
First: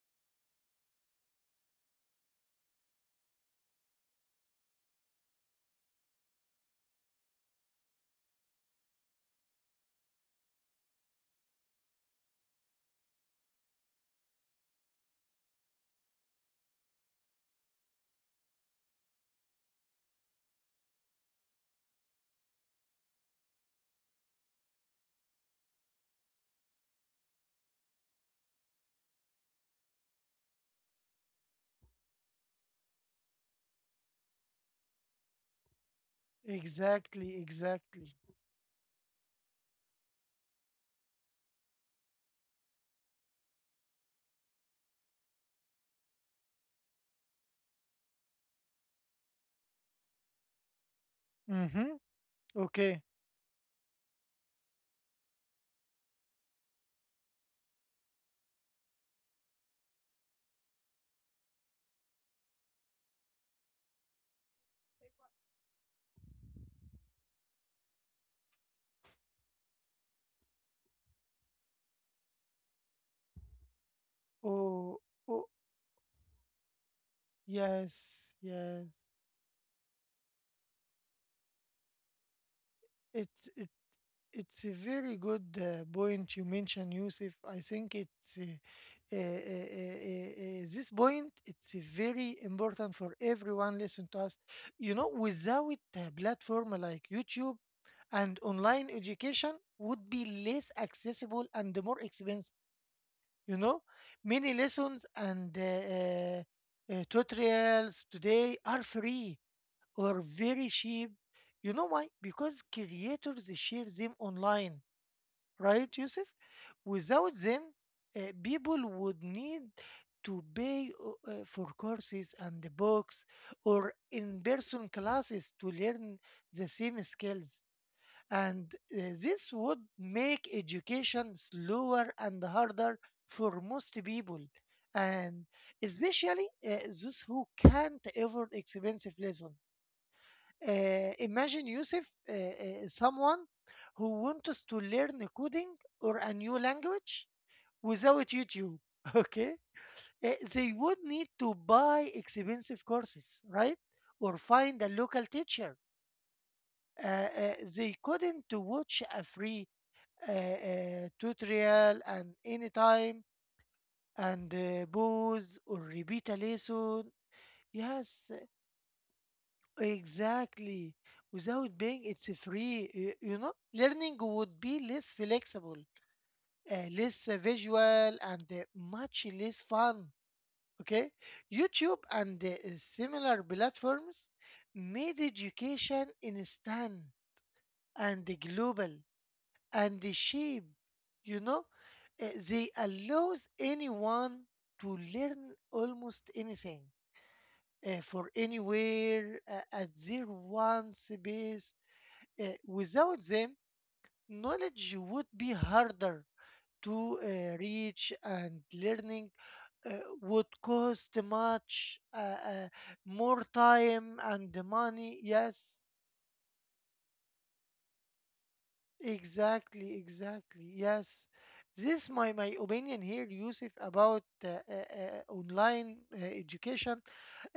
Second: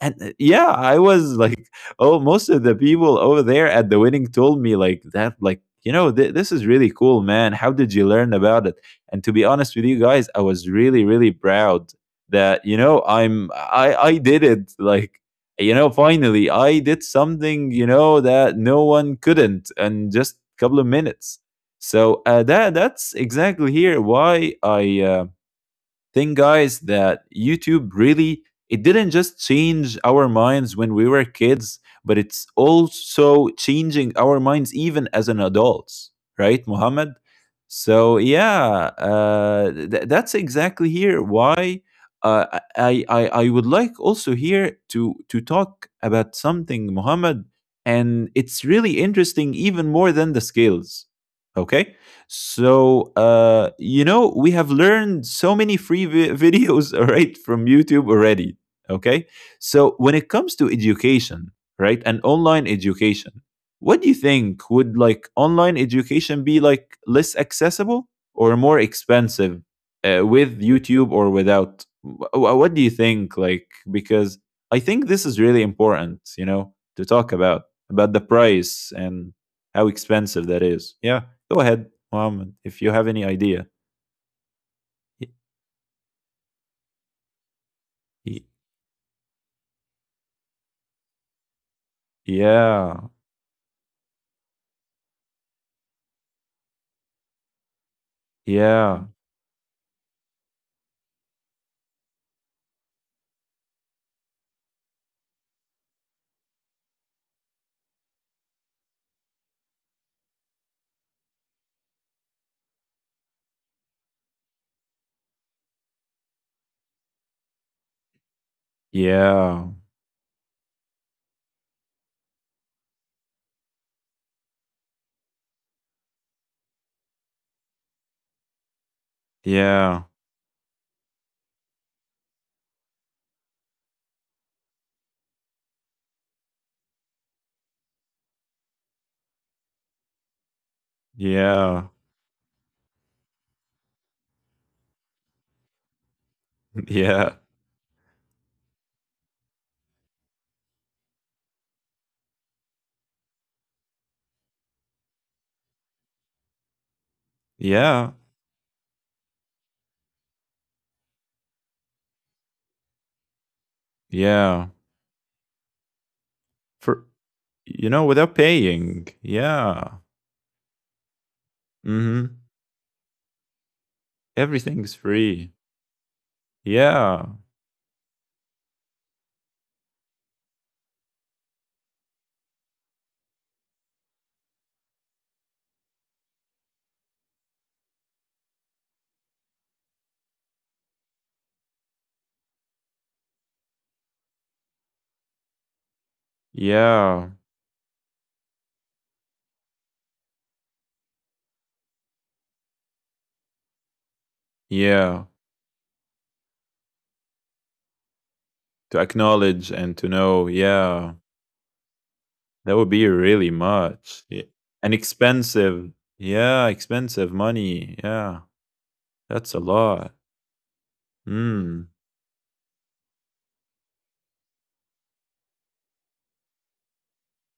Speaker 1: and uh, yeah I was like oh, most of the people over there at the wedding told me like that, like, you know, th- this is really cool, man. How did you learn about it? And to be honest with you, guys, I was really, really proud that, you know i'm i i did it, like, you know, finally I did something, you know, that no one couldn't in just a couple of minutes. So uh, that that's exactly here why i uh, thing, guys, that YouTube really, it didn't just change our minds when we were kids, but it's also changing our minds even as an adults, right, Muhammad?
Speaker 2: exactly, exactly.
Speaker 1: So yeah, uh, th- that's exactly here why uh, I, I I would like also here to to talk about something, Muhammad, and it's really interesting even more than the skills. Okay.
Speaker 2: Mm-hmm. Okay.
Speaker 1: So, uh, you know, we have learned so many free vi- [LAUGHS] videos, all right, from YouTube already. Okay. So when it comes to education, right, and online education, what do you think? Would, like, online education be like less accessible or more expensive uh, with YouTube or without? Wh- wh- What do you think? Like, because I
Speaker 2: Oh,
Speaker 1: think this is
Speaker 2: oh,
Speaker 1: really important, you know, to talk about about the
Speaker 2: yes, yes.
Speaker 1: price and how expensive that is. Yeah, go ahead, Muhammad, if you have any
Speaker 2: It's
Speaker 1: idea.
Speaker 2: it, it's a very
Speaker 1: Y-
Speaker 2: good uh, point you mentioned, Yusuf. I think it's uh,
Speaker 1: y-
Speaker 2: uh, uh, uh, uh, uh, this point. It's uh, very important for
Speaker 1: Yeah,
Speaker 2: everyone listen to us. You know, without a platform like YouTube and online
Speaker 1: yeah,
Speaker 2: education would be less accessible and more expensive. You know, many lessons and uh, uh, uh, tutorials today are free or very cheap. You know why? Because creators share them online, right, Yusuf? Without them, uh, people would need
Speaker 1: yeah,
Speaker 2: to pay o- uh, for courses and the books or in-person classes to learn the same skills. And uh, this would
Speaker 1: yeah,
Speaker 2: make education slower and harder for most people. And especially uh, those who can't afford expensive lessons. Uh, imagine
Speaker 1: yeah,
Speaker 2: Yusuf, uh, uh, someone who wants to learn coding or a new
Speaker 1: [LAUGHS]
Speaker 2: language
Speaker 1: yeah,
Speaker 2: without YouTube. [LAUGHS] Okay. Uh, they would need to buy expensive courses, right? Or find a local teacher. Uh, uh, they
Speaker 1: yeah,
Speaker 2: couldn't to watch a free uh, uh, tutorial and anytime and
Speaker 1: yeah.
Speaker 2: uh, pause or repeat a lesson.
Speaker 1: For, you know,
Speaker 2: Yes,
Speaker 1: without paying. Yeah.
Speaker 2: exactly. Without being, it's
Speaker 1: Mm-hmm.
Speaker 2: free. y- You know, learning would be
Speaker 1: Everything's
Speaker 2: less
Speaker 1: free.
Speaker 2: flexible, uh,
Speaker 1: Yeah,
Speaker 2: less uh, visual, and uh, much less fun. Okay. YouTube and uh, similar platforms made education instant and global and cheap. You know, Uh, they allows anyone to learn almost anything,
Speaker 1: yeah,
Speaker 2: uh, for anywhere uh, at their one space. Uh, without them, knowledge
Speaker 1: yeah.
Speaker 2: would be harder to uh, reach, and
Speaker 1: To
Speaker 2: learning
Speaker 1: acknowledge and
Speaker 2: uh,
Speaker 1: to know.
Speaker 2: would
Speaker 1: Yeah,
Speaker 2: cost much, uh, uh,
Speaker 1: that would be
Speaker 2: more
Speaker 1: really much.
Speaker 2: time
Speaker 1: Yeah.
Speaker 2: and
Speaker 1: And
Speaker 2: money.
Speaker 1: expensive.
Speaker 2: Yes,
Speaker 1: Yeah, expensive money. Yeah, that's a
Speaker 2: exactly,
Speaker 1: lot.
Speaker 2: exactly. Yes,
Speaker 1: Mm.
Speaker 2: this my my opinion here, Yusuf, about uh, uh, uh, online uh, education.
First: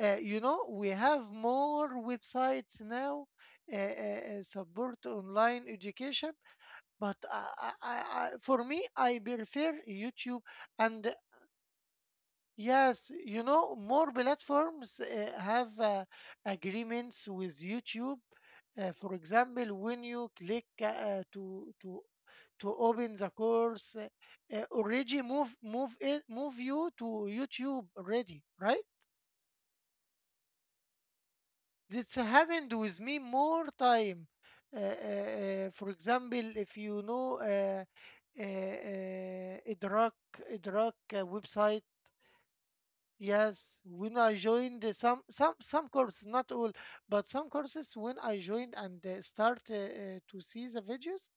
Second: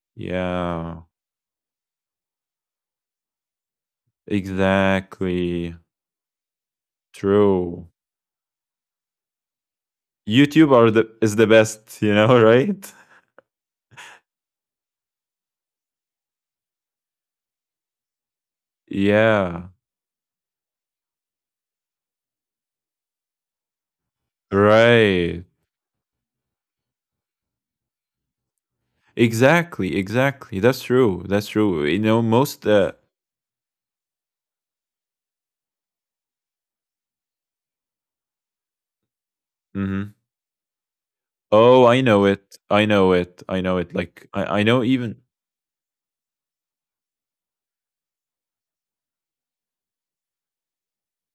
Speaker 2: Uh, you know, we
Speaker 1: Yeah.
Speaker 2: have more websites now uh, uh, uh, support online
Speaker 1: Exactly.
Speaker 2: education, but I,
Speaker 1: True.
Speaker 2: I, I, for me, I prefer YouTube.
Speaker 1: YouTube are
Speaker 2: And
Speaker 1: the, is the best, you know, [LAUGHS] right?
Speaker 2: yes, you know, more platforms uh, have uh, agreements with YouTube. Uh, for
Speaker 1: Yeah.
Speaker 2: example, when you click uh, to to to open the course, uh, uh, already
Speaker 1: Right.
Speaker 2: move move it move you to YouTube already, right?
Speaker 1: Exactly, exactly. That's true. That's true. You
Speaker 2: This
Speaker 1: know, most
Speaker 2: happened
Speaker 1: uh
Speaker 2: with me more time. Uh, uh, uh, for example, if you know uh, uh, uh, Idrak,
Speaker 1: mhm.
Speaker 2: Idrak uh, website,
Speaker 1: Oh, I know it. I know it. I
Speaker 2: yes,
Speaker 1: know it.
Speaker 2: when
Speaker 1: Like,
Speaker 2: I
Speaker 1: I, I know
Speaker 2: joined uh,
Speaker 1: even
Speaker 2: some some some courses, not all, but some courses, when I joined and uh, start uh, uh, to see the videos,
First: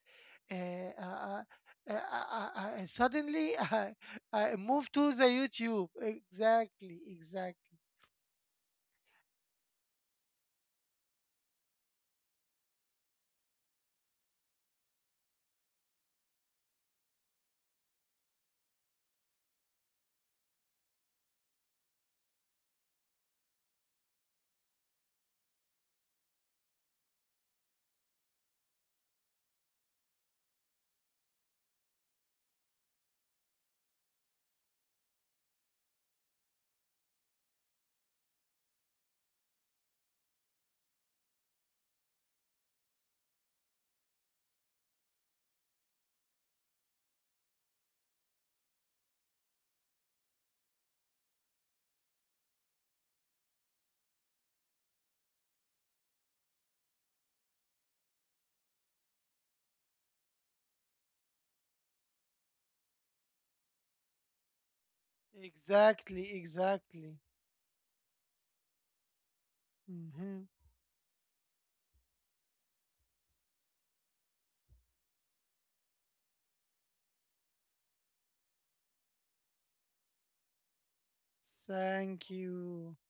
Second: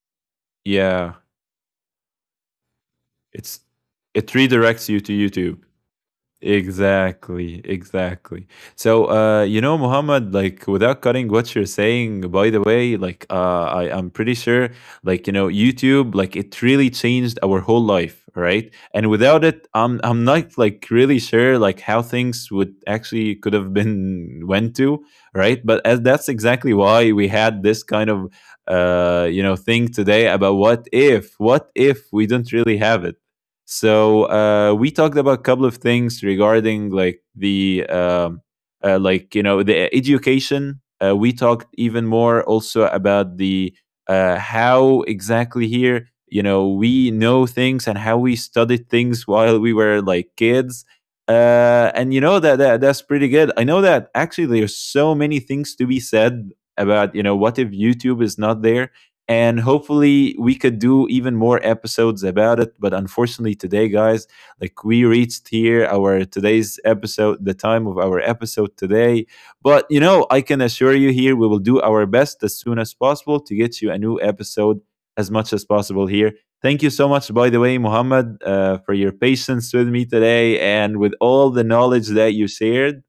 Speaker 2: uh, uh,
Speaker 1: yeah,
Speaker 2: uh, uh, uh, uh, uh, uh, suddenly [LAUGHS]
Speaker 1: it's
Speaker 2: I,
Speaker 1: it
Speaker 2: I moved
Speaker 1: redirects you
Speaker 2: to
Speaker 1: to
Speaker 2: the
Speaker 1: YouTube.
Speaker 2: YouTube. Exactly,
Speaker 1: Exactly,
Speaker 2: exactly,
Speaker 1: exactly. So, uh, you know, Muhammad, like, without cutting what you're saying, by the way, like, uh, I, I'm pretty sure, like, you know, YouTube, like, it really changed our whole life, right? And without it, I'm I'm not like really sure like how things would actually could have been went to, right? But as that's exactly why we had this kind of, uh, you know, thing today about what if, what if we don't really have it. So uh, we talked about a couple of things regarding like the um, uh, like, you know, the education. Uh, we talked even more also about the uh, how exactly here, you know, we know things and how we studied things [LAUGHS] while we were like kids. Uh, and you know that, that that's pretty good. I know that actually there's so many things to be said about, you know, what if YouTube is not there, and hopefully we could do even more episodes about it, but unfortunately today, guys, like, we reached here our
Speaker 2: exactly,
Speaker 1: today's
Speaker 2: exactly.
Speaker 1: episode, the time of our episode today. But you know, I
Speaker 2: Hmm.
Speaker 1: can assure you here, we will do our best as soon as possible to get you a new episode as much as possible here. Thank you so much, by the way, Muhammad, uh, for your patience with me today and with all the knowledge
Speaker 2: Thank
Speaker 1: that you
Speaker 2: you.
Speaker 1: shared.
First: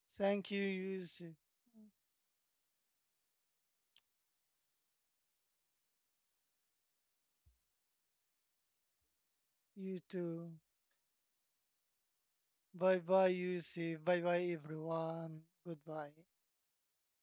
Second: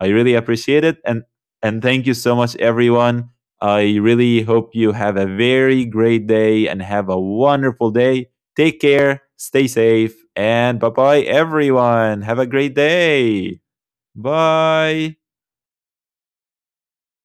Speaker 1: I really
Speaker 2: Thank you,
Speaker 1: appreciate it. And
Speaker 2: Yusuf.
Speaker 1: and thank you so much, everyone. I really hope you have a very great day and have a wonderful day. Take care, stay
Speaker 2: You
Speaker 1: safe,
Speaker 2: too.
Speaker 1: and bye bye, everyone. Have a great
Speaker 2: Bye bye,
Speaker 1: day.
Speaker 2: Yusuf. Bye bye,
Speaker 1: Bye.
Speaker 2: everyone. Goodbye.